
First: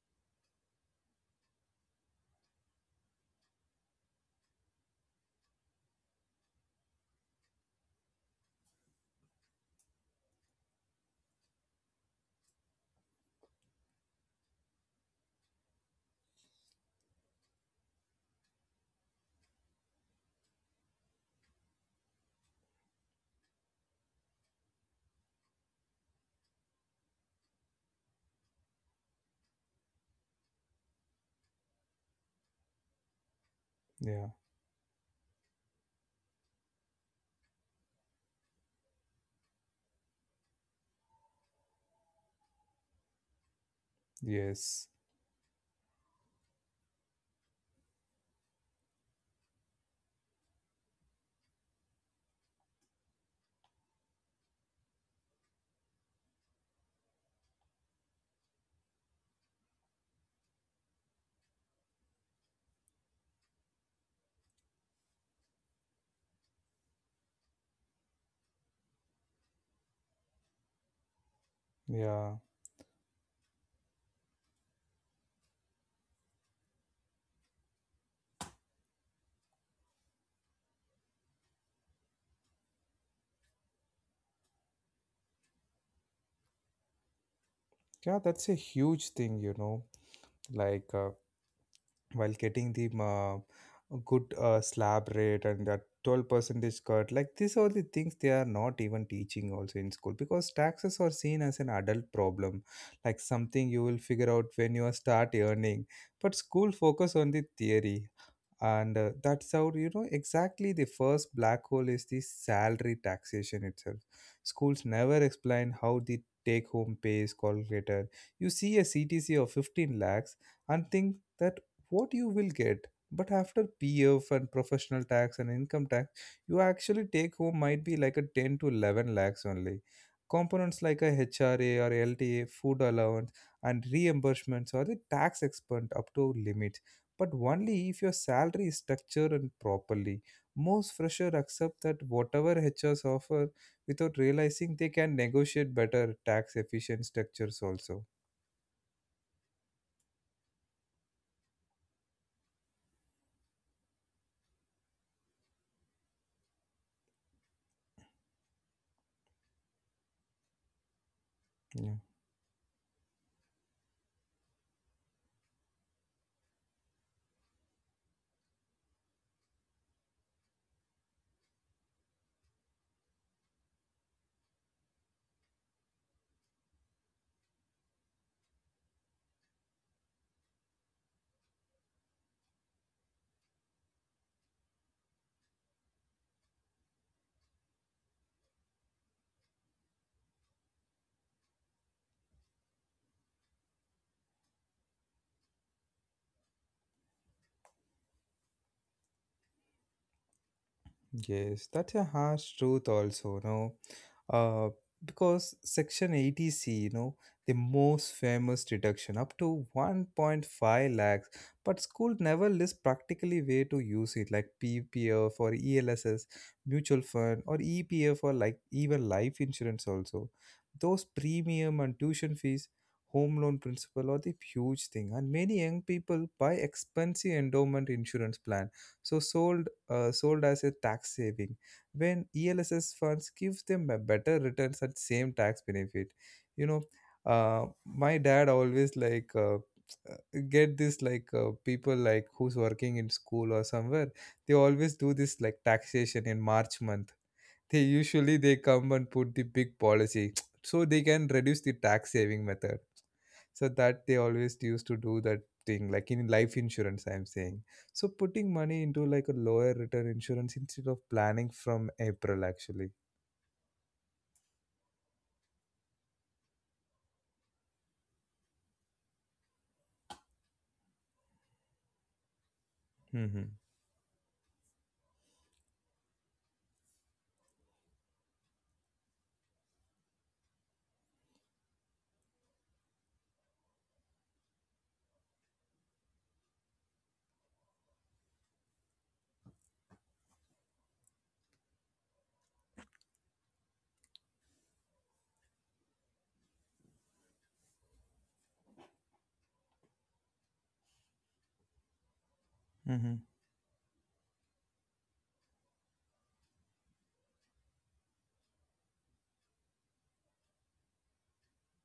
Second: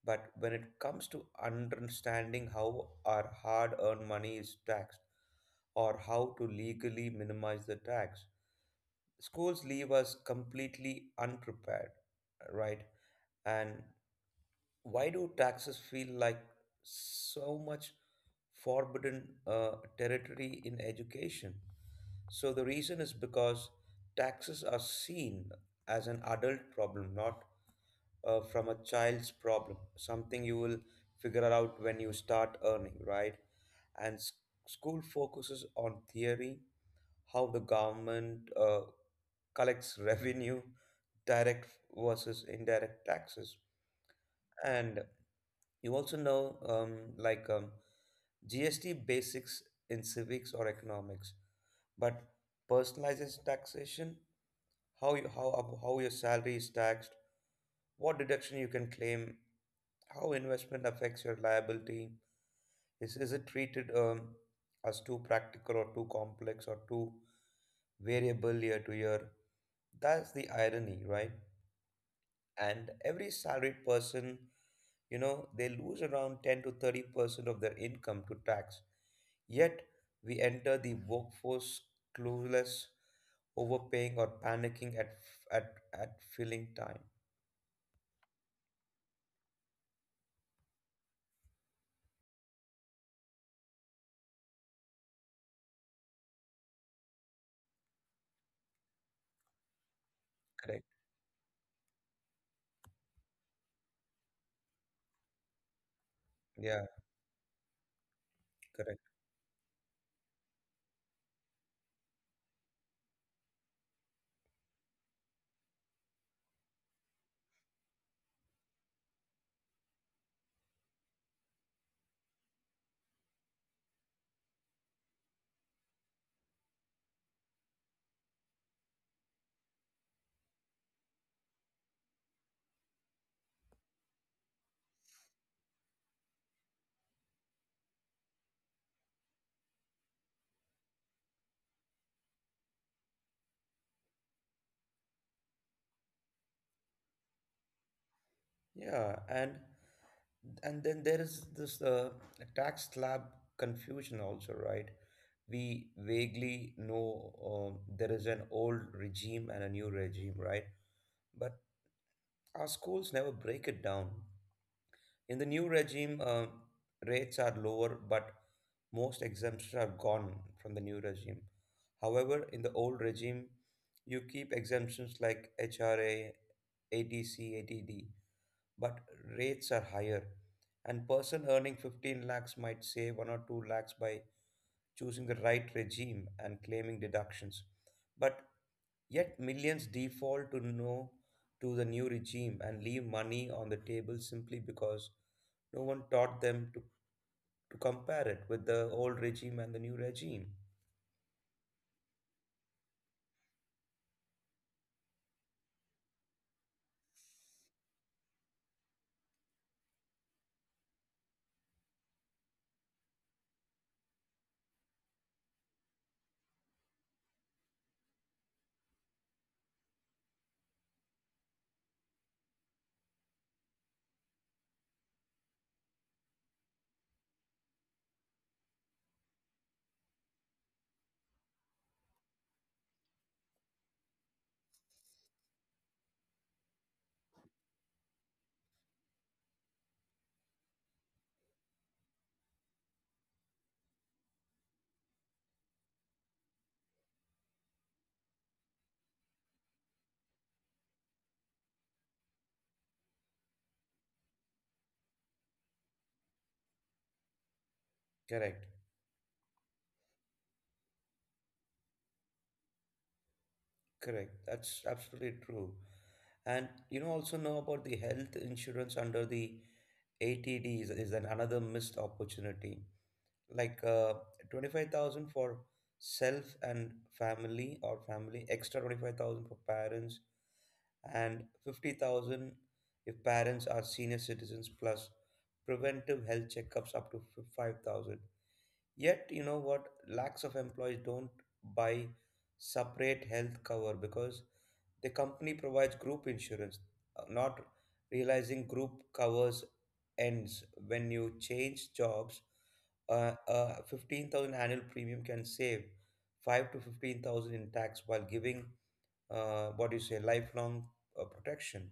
Speaker 2: But when it comes to understanding how our hard earned money is taxed or how to legally minimize the tax, schools leave us completely unprepared, right? And why do taxes feel like so much forbidden, territory in education? So the reason is because taxes are seen as an adult problem, not, from a child's problem, something you will figure out when you start earning, right? And
Speaker 1: yeah.
Speaker 2: school focuses on theory, how the government collects revenue, direct versus indirect taxes.
Speaker 1: Yes.
Speaker 2: And you also know, GST basics in civics or economics, but personalized taxation, how your salary is taxed, what deduction you can claim, how investment affects your liability. Is it treated, as too practical or too complex or too variable year to year? That's the irony, right?
Speaker 1: Yeah,
Speaker 2: And every salaried person, you know, they lose around 10 to 30% of their income to tax. Yet we enter the workforce clueless, overpaying or panicking at filling time.
Speaker 1: yeah. That's a huge thing, like while getting the good slab rate and that 12 percentage cut, like these are the things they are not even teaching also in school because
Speaker 2: Correct.
Speaker 1: taxes are seen as an adult problem, like something you will figure out when you start earning. But school
Speaker 2: Yeah,
Speaker 1: focus on the theory, and
Speaker 2: correct.
Speaker 1: that's how you know exactly the first black hole is the salary taxation itself. Schools never explain how the take home pay is calculated. You see a CTC of 15 lakhs and think that what you will get, but after PF and professional tax and income tax, you actually take home might be like a 10 to 11 lakhs only. Components like a HRA or LTA, food allowance and reimbursements are the tax expense up to limit, but only if your salary is structured and properly. Most freshers accept that whatever HRs offer without realizing they can negotiate better tax efficient structures also.
Speaker 2: Yeah, and then there is this tax slab confusion also, right? We vaguely know, there is an old regime and a new regime, right? But
Speaker 1: Yeah.
Speaker 2: our schools never break it down. In the new regime, rates are lower, but most exemptions are gone from the new regime. However, in the old regime, you keep exemptions like HRA, ADC, ADD, but rates are higher. And person earning 15 lakhs might save 1 or 2 lakhs by choosing the right regime and claiming deductions. But yet millions default to no, to the new regime, and leave money on the table simply because no one taught them to compare it with the old regime and the new regime.
Speaker 1: Yes, that's a harsh truth also, no? Uh, because Section 80C, the most famous deduction up to 1.5 lakhs, but school never lists practically way to use it like PPF or ELSS, mutual fund or EPF or like even life insurance also. Those premium and tuition fees, home loan principal are the huge thing, and many young people buy expensive endowment insurance plan so sold as a tax saving when ELSS funds gives them a better returns at same tax benefit. you know my dad always get this, like people like who's working in school or somewhere, they always do this, like taxation in March month, they come and put the big policy so they can reduce the tax saving method, so that they always used to do that thing, like in life insurance, I'm saying. So putting
Speaker 2: Correct,
Speaker 1: money into like a lower return insurance instead of planning from April actually.
Speaker 2: correct. That's absolutely true. And you know, also know about the health insurance under the ATD, is an another missed opportunity.
Speaker 1: Mm-hmm.
Speaker 2: Like 25,000 for self and family, or family extra 25,000 for parents, and 50,000 if parents are senior citizens, plus preventive health checkups up to 5,000. Yet, you know what? Lakhs of employees don't buy separate health cover because the company provides group insurance, not realizing group covers ends when you change jobs. 15,000 annual premium can save 5 to 15,000 in tax while giving, what do you say, lifelong protection.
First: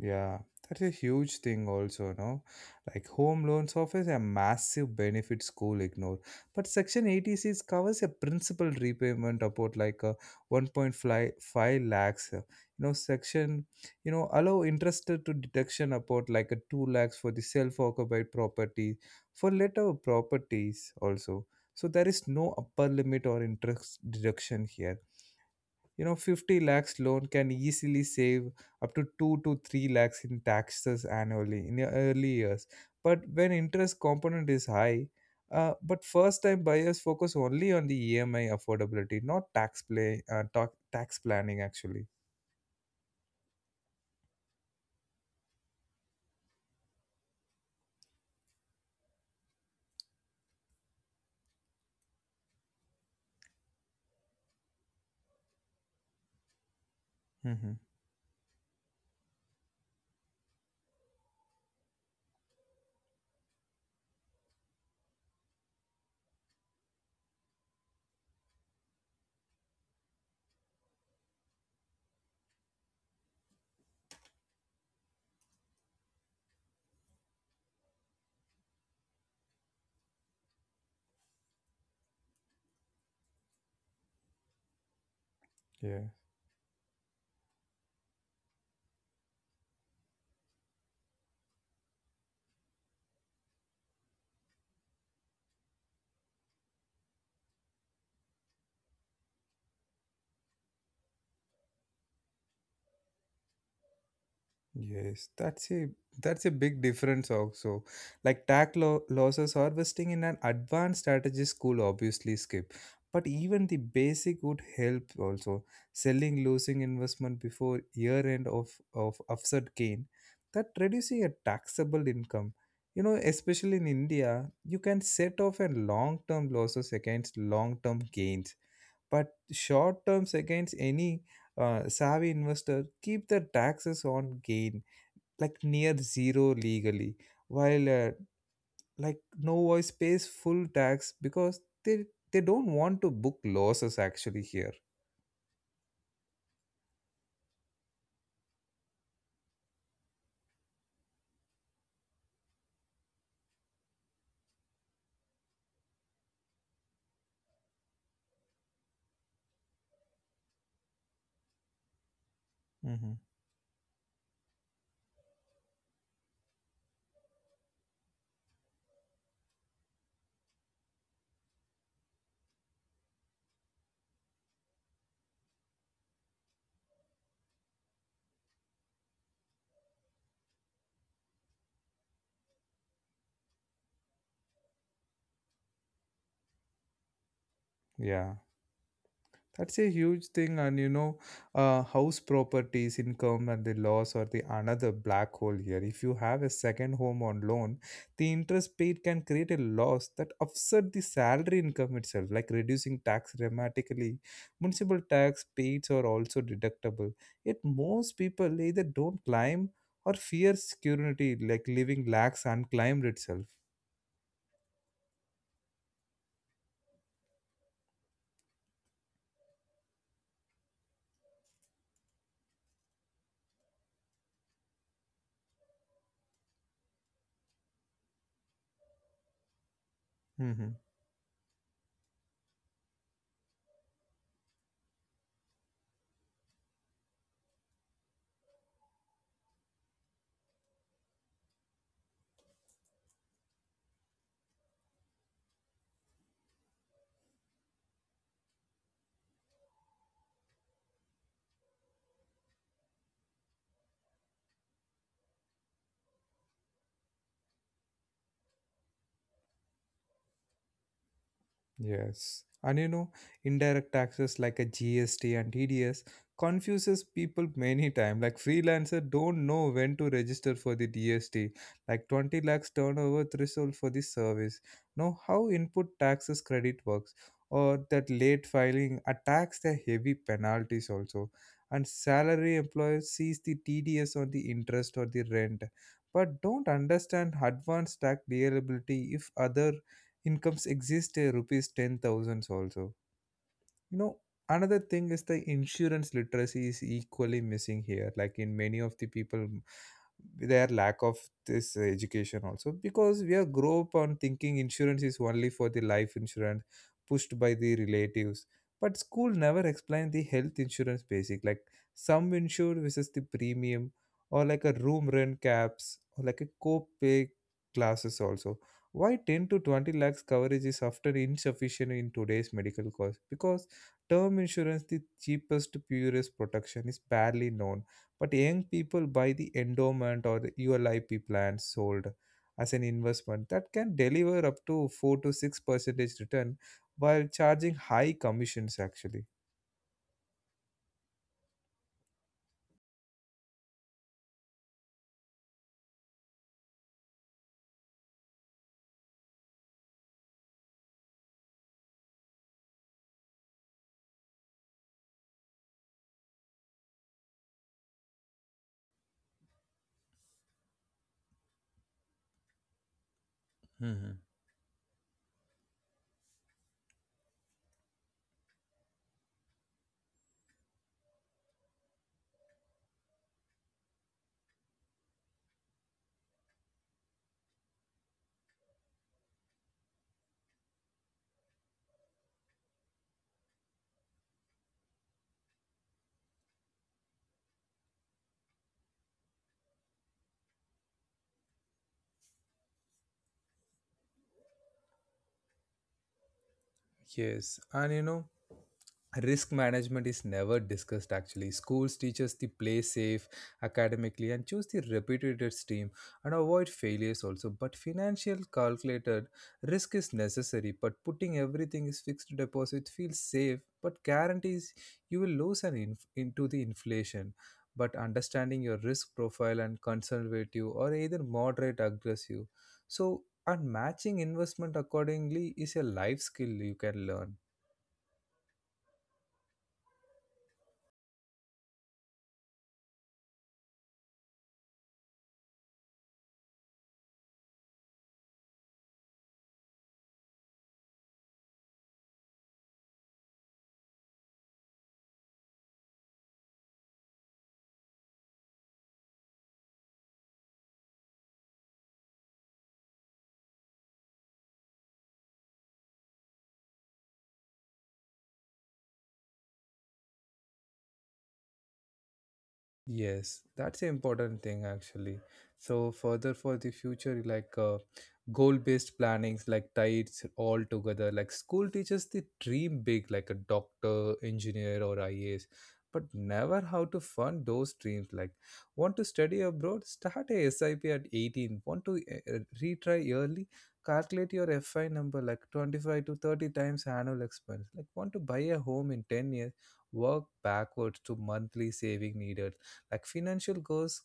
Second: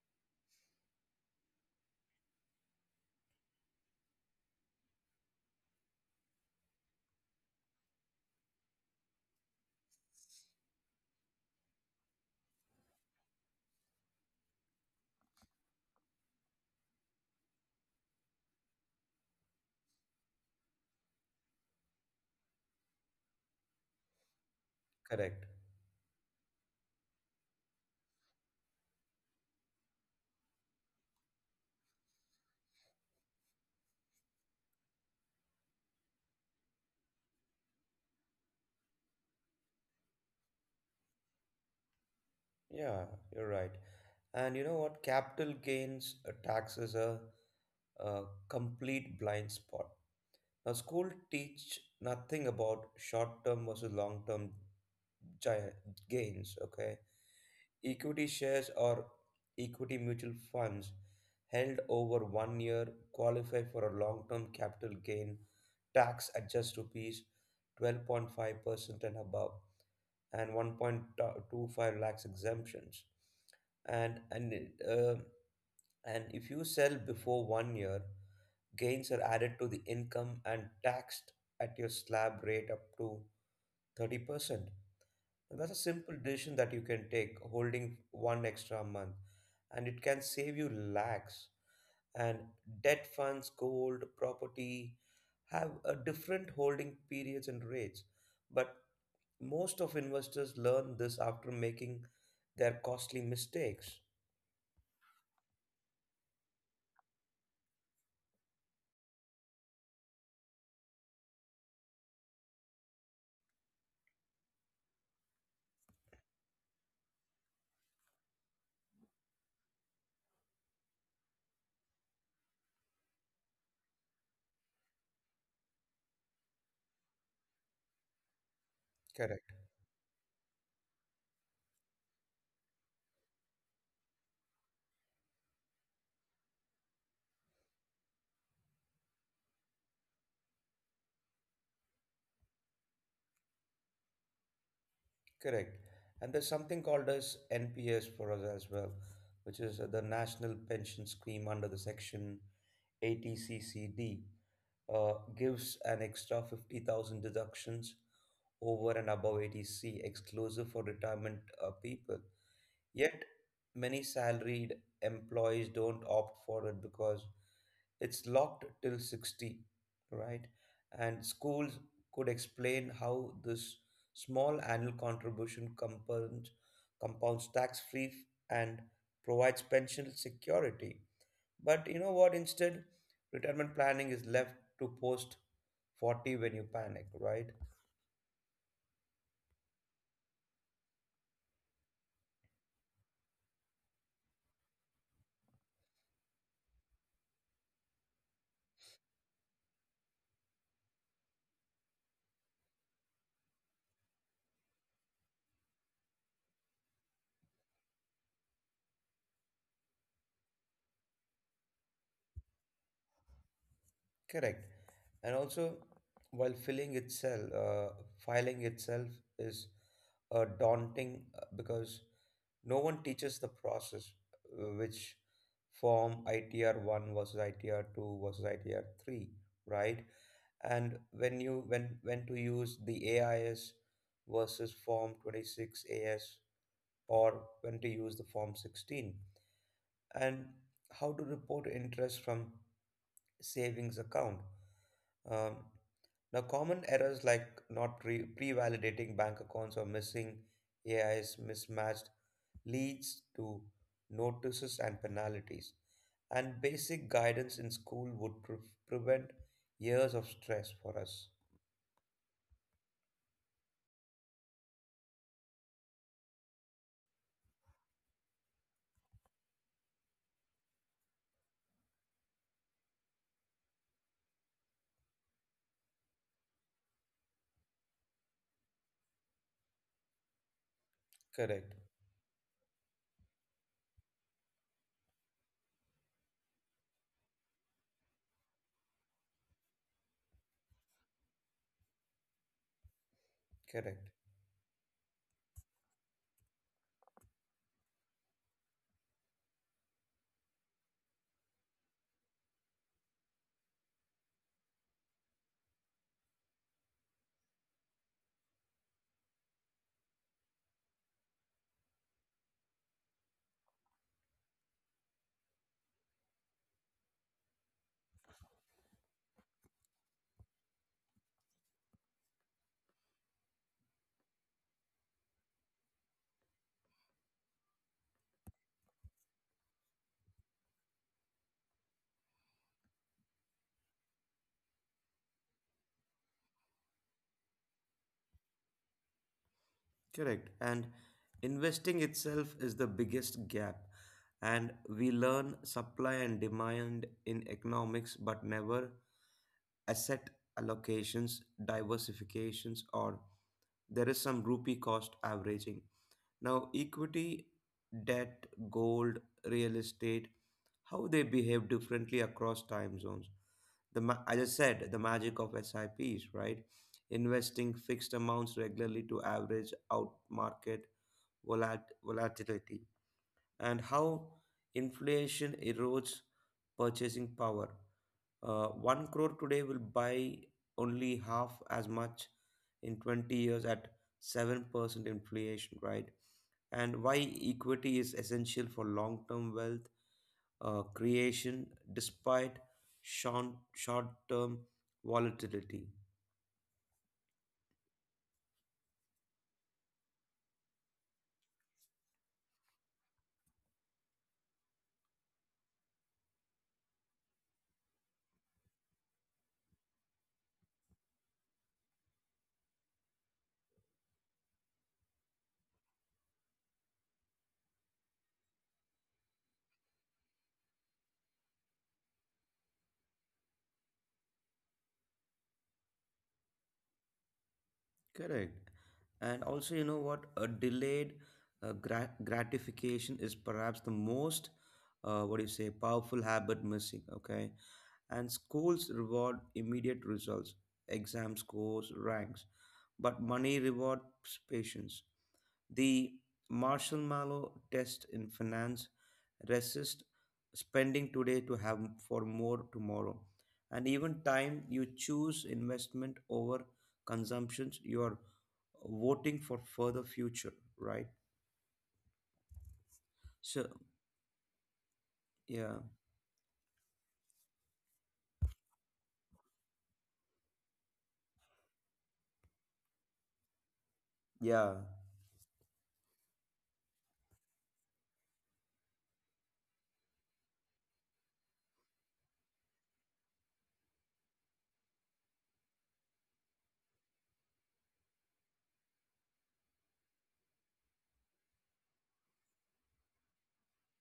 Speaker 1: Yeah, that's a huge thing also, no? Like home loans offers a massive benefit school ignore. But Section 86 covers a principal repayment about like a 1.5 lakhs. You know, section, allow interest to deduction about like a 2 lakhs for the self-occupied property, for later properties also. So there is no upper limit or interest deduction here
Speaker 2: Correct.
Speaker 1: you know 50 lakhs loan can easily save up to 2 to 3 lakhs in taxes annually in your early years, but when interest component is high, but first time buyers focus only on the EMI affordability, not tax planning actually.
Speaker 2: Yeah, you're right. And you know what? Capital gains taxes are a complete blind spot. Now, school teach nothing about short-term versus long-term gi- gains. Okay,
Speaker 1: Hmm.
Speaker 2: equity shares or equity mutual funds held over 1 year qualify for a long-term capital gain tax at just rupees 12.5% and above, and 1.25 lakhs exemptions. And and uh, and if you sell before 1 year, gains are added to the income and taxed at your slab rate up to 30%. And that's a
Speaker 1: Yeah.
Speaker 2: simple decision that you can take, holding one extra month, and it can save you lakhs. And debt funds, gold, property have a different holding periods and rates. But most of investors learn this after making their costly mistakes.
Speaker 1: Yes, that's a, that's a big difference also. Like tack losses harvesting in an advanced strategy school obviously skip, but even the basic would help also. Selling losing investment before year end of offset gain, that reducing a taxable income. You know, especially in India, you can set off and long term losses against long term gains, but
Speaker 2: Correct.
Speaker 1: short terms against any, savvy investor keep their taxes on gain like near zero legally, while like no voice pays full tax because they don't want to book losses actually here.
Speaker 2: Correct. And there's something called as NPS for us as well, which is the National Pension Scheme under the section 80CCD, gives an extra 50,000 deductions over and above 80C exclusive for retirement people.
Speaker 1: Hmm.
Speaker 2: Yet, many salaried employees don't opt for it because it's locked till 60, right? And schools could explain how this small annual contribution compounds tax free and provides pension security, but you know what, instead retirement planning is left to post 40 when you panic, right?
Speaker 1: Yeah. That's a huge thing, and house properties, income, and the loss or the another black hole here. If you have a second home on loan, the interest paid can create a loss that offset the salary income itself, like reducing tax dramatically. Municipal tax paid are also deductible. Yet most people either don't climb or fear security, like leaving lakhs unclaimed itself.
Speaker 2: Correct. And also, while filling itself filing itself is daunting because no one teaches the process, which form, ITR one versus ITR two versus ITR three, right?
Speaker 1: Mm-hmm.
Speaker 2: And when you when to use the AIS versus form 26 AS, or when to use the form 16, and how to report interest from savings account. Um, now, common errors like not re- pre-validating bank accounts or missing AIs mismatched leads to notices and penalties. And basic guidance in school would prevent years of stress for us.
Speaker 1: Yes. And indirect taxes like a GST and TDS confuses people many times. Like freelancer don't know when to register for the DST, like 20 lakhs turnover threshold for the service. Know how input taxes credit works or that late filing attacks the heavy penalties also.
Speaker 2: Correct.
Speaker 1: And salary employers sees the TDS on the interest or the rent but don't understand advanced tax liability if other incomes exist, rupees 10,000 also. you
Speaker 2: Correct.
Speaker 1: know, another thing is the insurance literacy is equally missing here. Like in many of the people, their lack of this education also, because we are grow up on thinking insurance is only for the life insurance pushed by the relatives. But school never explained the health insurance basic like sum insured versus the premium, or like a room rent caps, or like a co-pay classes also, why 10 to 20 lakhs coverage is often insufficient in today's medical cost. Because term insurance, the cheapest, purest protection, is barely known, but young people buy the endowment or the ULIP plans sold as an investment that can deliver up to 4 to 6 percentage return while charging high commissions actually.
Speaker 2: Correct. And investing itself is the biggest gap. And we learn supply and demand in economics, but never asset allocations, diversifications, or there is some rupee cost averaging. Now, equity, debt, gold, real estate, how they behave differently across time zones. The
Speaker 1: Mhm.
Speaker 2: as I said, the magic of SIPs, right? Investing fixed amounts regularly to average out market volatility, and how inflation erodes purchasing power. 1 crore today will buy only half as much in 20 years at 7% inflation, right? And why equity is essential for long term wealth creation despite short term volatility.
Speaker 1: Yes, and risk management is never discussed actually. Schools teach us to play safe academically and choose the reputed stream and avoid failures also. But financial calculated risk is necessary, but putting everything is fixed deposit feels safe, but guarantees you will lose an into the inflation. But understanding your risk profile and conservative or either moderate aggressive. So and matching investment accordingly is a life skill you can learn.
Speaker 2: Correct. And also, you know what, a delayed gratification is perhaps the most, what do you say, powerful habit missing, okay. And schools reward immediate results, exam scores, ranks, but money rewards patience. The marshmallow test in finance: resist spending today to have for more tomorrow. And even time you choose investment over consumptions, you are voting for further future, right?
Speaker 1: Yes, that's
Speaker 2: So
Speaker 1: an important thing actually.
Speaker 2: yeah,
Speaker 1: So further for the future, like goal-based plannings, like tides all together. Like school teaches the dream big, like a doctor,
Speaker 2: yeah.
Speaker 1: engineer, or IAS, but never how to fund those dreams. Like want to study abroad, start a SIP at 18. Want to retry early, calculate your FI number like 25 to 30 times annual expense. Like want to buy a home in 10 years, work backwards to monthly saving needed, like financial goals,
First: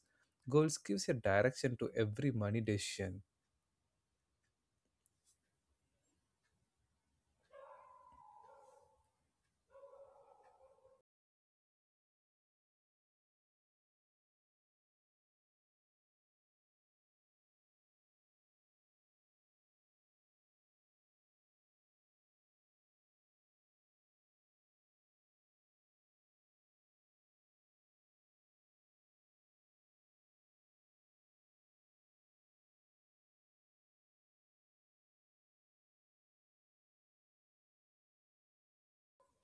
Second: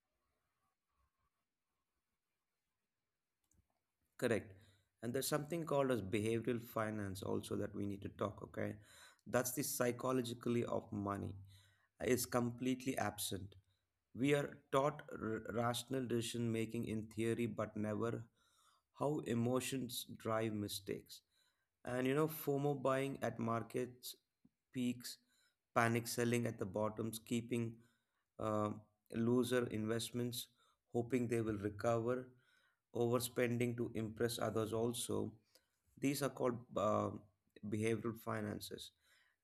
Speaker 1: goals gives a direction to every money decision.
Speaker 2: Correct. And there's something called as behavioral finance also that we need to talk, okay? That's the psychologically of money is completely absent. We are taught rational decision making in theory but never how emotions drive mistakes. And you know, FOMO buying at markets peaks, panic selling at the bottoms, keeping uh, loser investments hoping they will recover, overspending to impress others also, these are called behavioral finances.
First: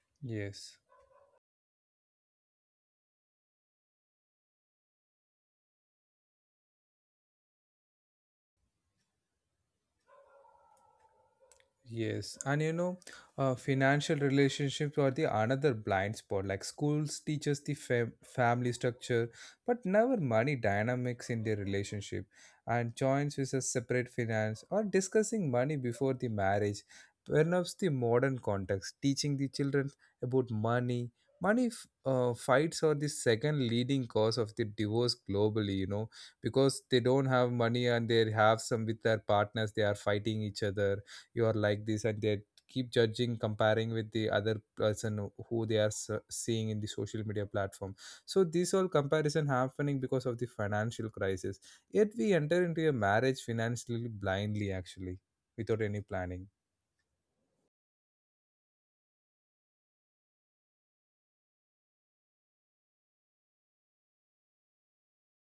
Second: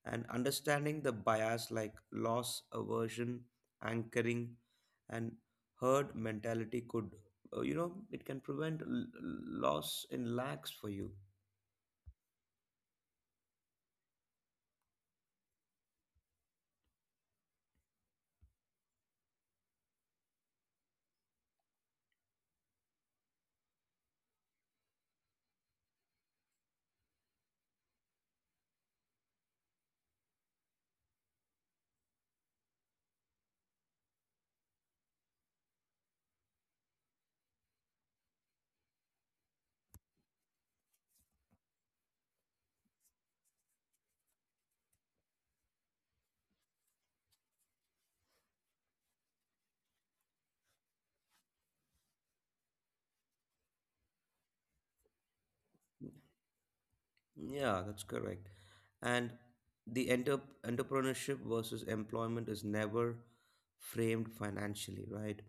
Speaker 2: And
Speaker 1: Yes.
Speaker 2: understanding the bias like loss aversion, anchoring, and herd mentality could, you know, it can prevent loss in lakhs for you.
Speaker 1: Yes, and financial relationships are the another blind spot. Like schools teaches the family structure, but never money dynamics in their relationship, and joins with a separate finance or discussing money before the marriage. Perhaps the modern context, teaching the children about money. Money fights are the second leading cause of the divorce globally. You know, because they don't have money and they have some with their partners, they are fighting each other. You are like this, and they keep judging, comparing with the other person who they are seeing in the social media platform. So this all comparison happening because of the financial crisis, yet we enter into a marriage financially blindly actually, without any planning.
Speaker 2: Yeah, that's correct. And the entrepreneurship versus employment is never framed financially, right?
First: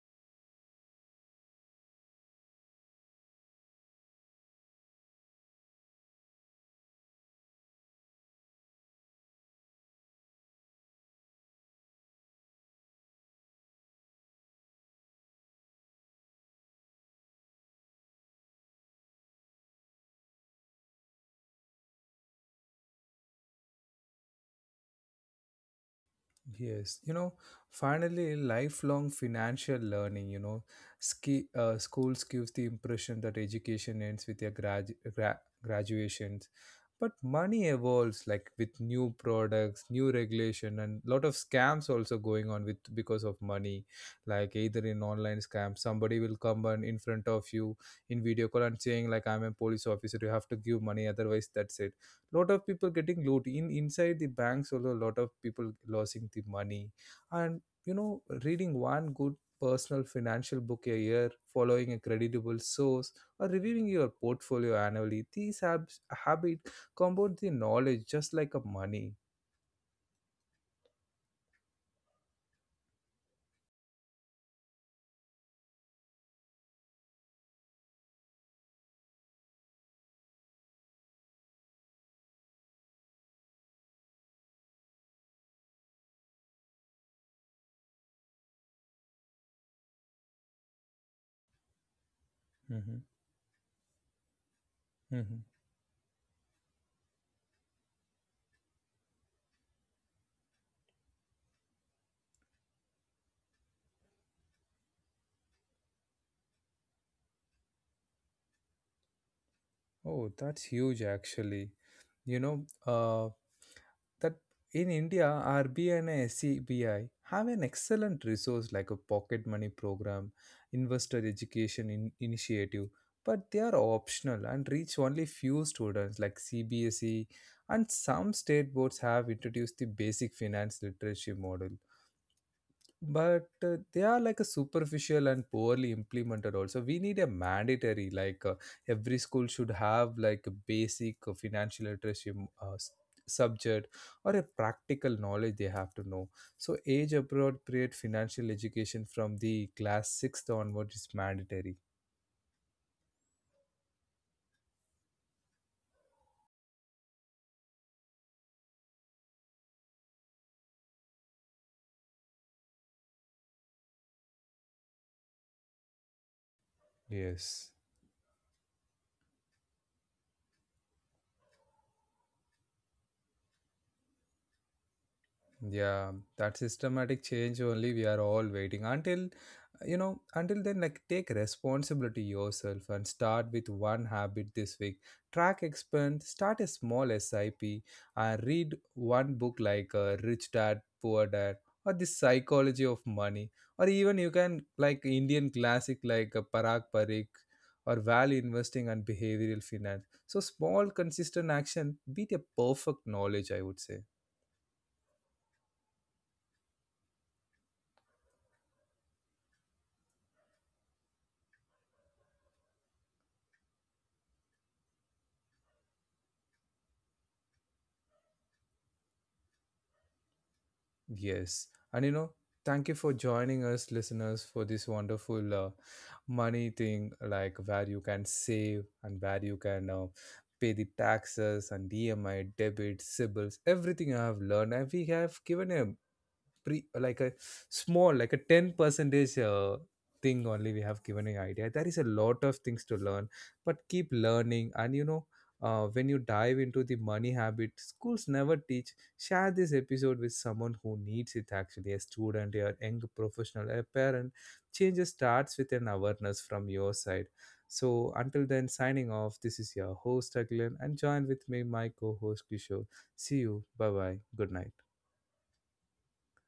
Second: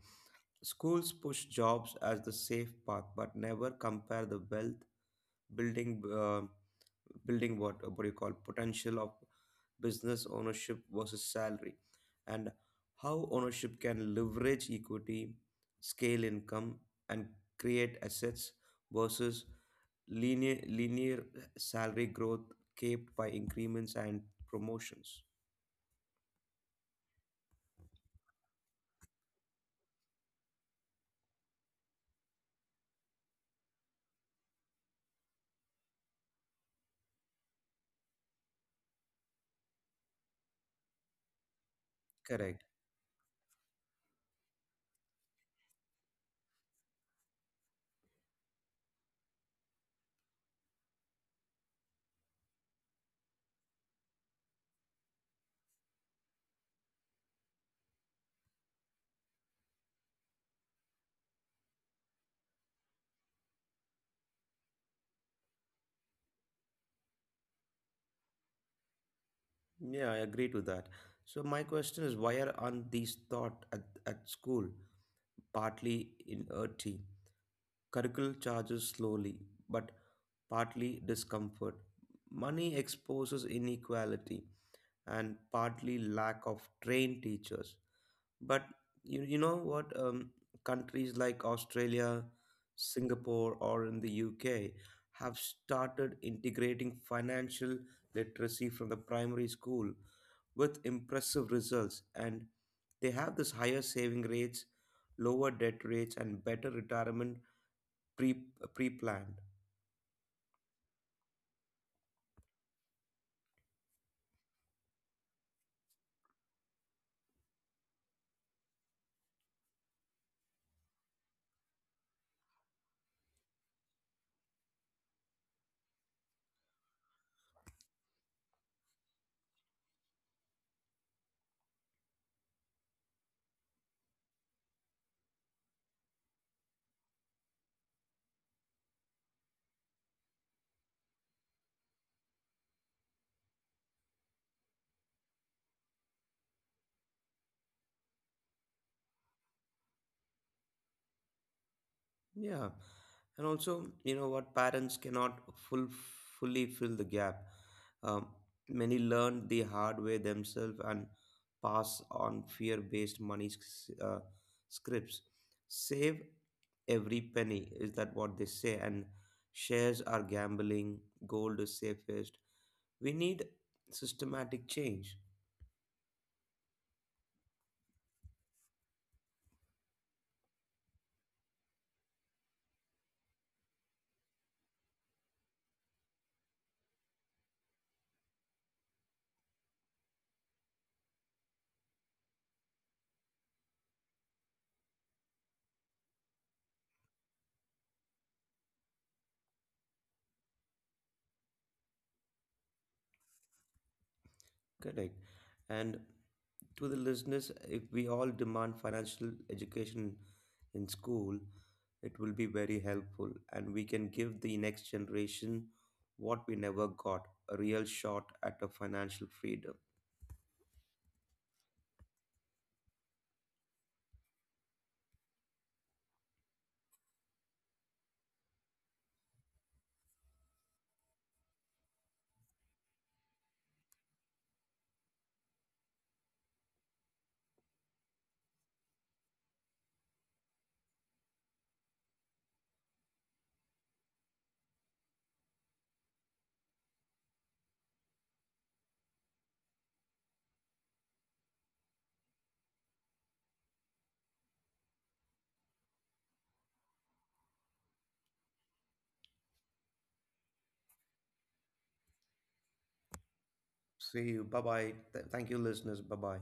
Speaker 2: Schools push jobs as the safe path, but never compare the wealth building, building what, what do you call, potential of business ownership versus salary, and how ownership can leverage equity, scale income, and create assets versus linear salary growth capped by increments and promotions.
Speaker 1: Yes, finally, lifelong financial learning. You know, schools gives the impression that education ends with your graduations, but money evolves like with new products, new regulation, and lot of scams also going
Speaker 2: Correct.
Speaker 1: on with because of money. Like either in online scam, somebody will come and in front of you in video call and saying like, "I'm a police officer. You have to give money, otherwise that's it." Lot of people getting loot in inside the banks also, a lot of people losing the money. And you know reading one good personal financial book a year, following a creditable source, or reviewing your portfolio annually, these habit compound the knowledge just like a money.
Speaker 2: Yeah, I agree to that. So my question is, why aren't these taught at school? Partly in RT curriculum charges slowly, but partly discomfort. Money exposes inequality, and partly lack of trained teachers. But you know what? Countries like Australia,
Speaker 1: Hmm.
Speaker 2: Singapore, or in the UK have
Speaker 1: Hmm.
Speaker 2: started integrating financial literacy from the primary school with impressive results. And they have this higher saving rates, lower debt rates, and better retirement pre pre planned.
Speaker 1: Oh, that's huge actually. you know uh, that in India, RBI and SCBI have an excellent resource like a pocket money program, investor education initiative, but they are optional and reach only few students like CBSE, and some state boards have introduced the basic finance literacy model, but they are like a superficial and poorly implemented also. We need a mandatory, like every school should have like a basic financial literacy uh, s- subject or a practical knowledge they have to know. So age appropriate financial education from the class 6th onward is mandatory.
Speaker 2: Yeah, and also, you know what, parents cannot full fully fill the gap. Um, many learn the hard way themselves and pass on fear-based money scripts. Save every penny,
Speaker 1: Yes.
Speaker 2: is that what they say? And shares are gambling, gold is safest. We need systematic change.
Speaker 1: Yeah, that systematic change only we are all waiting until until then like take responsibility yourself and start with one habit this week. Track expand, start a small SIP, and read one book like Rich Dad Poor Dad, or the psychology of money, or even you can like Indian classic like Parag Parikh, or value investing and behavioral finance. So small consistent action beat a perfect knowledge I would say.
Speaker 2: Correct. And to the listeners, if we all demand financial education in school, it will be very helpful, and we can give the next generation what we never got, a real shot at a financial freedom.
Speaker 1: Yes. And thank you for joining us, listeners, for this wonderful money thing, like where you can save and where you can pay the taxes and EMI, debit, sibles, everything I have learned. And we have given a pre like a small like a 10 percentage thing only we have given an idea. There is a lot of things to learn, but keep learning. And when you dive into the money habit schools never teach, share this episode with someone who needs it actually, a student, a young professional, a parent. Change starts with an awareness from your side. So until then, signing off. This is your host Aglen, and join with me my co-host Kishore. See you, bye bye,
Speaker 2: See you.
Speaker 1: good
Speaker 2: Bye
Speaker 1: night.
Speaker 2: bye. Thank you, listeners. Bye bye.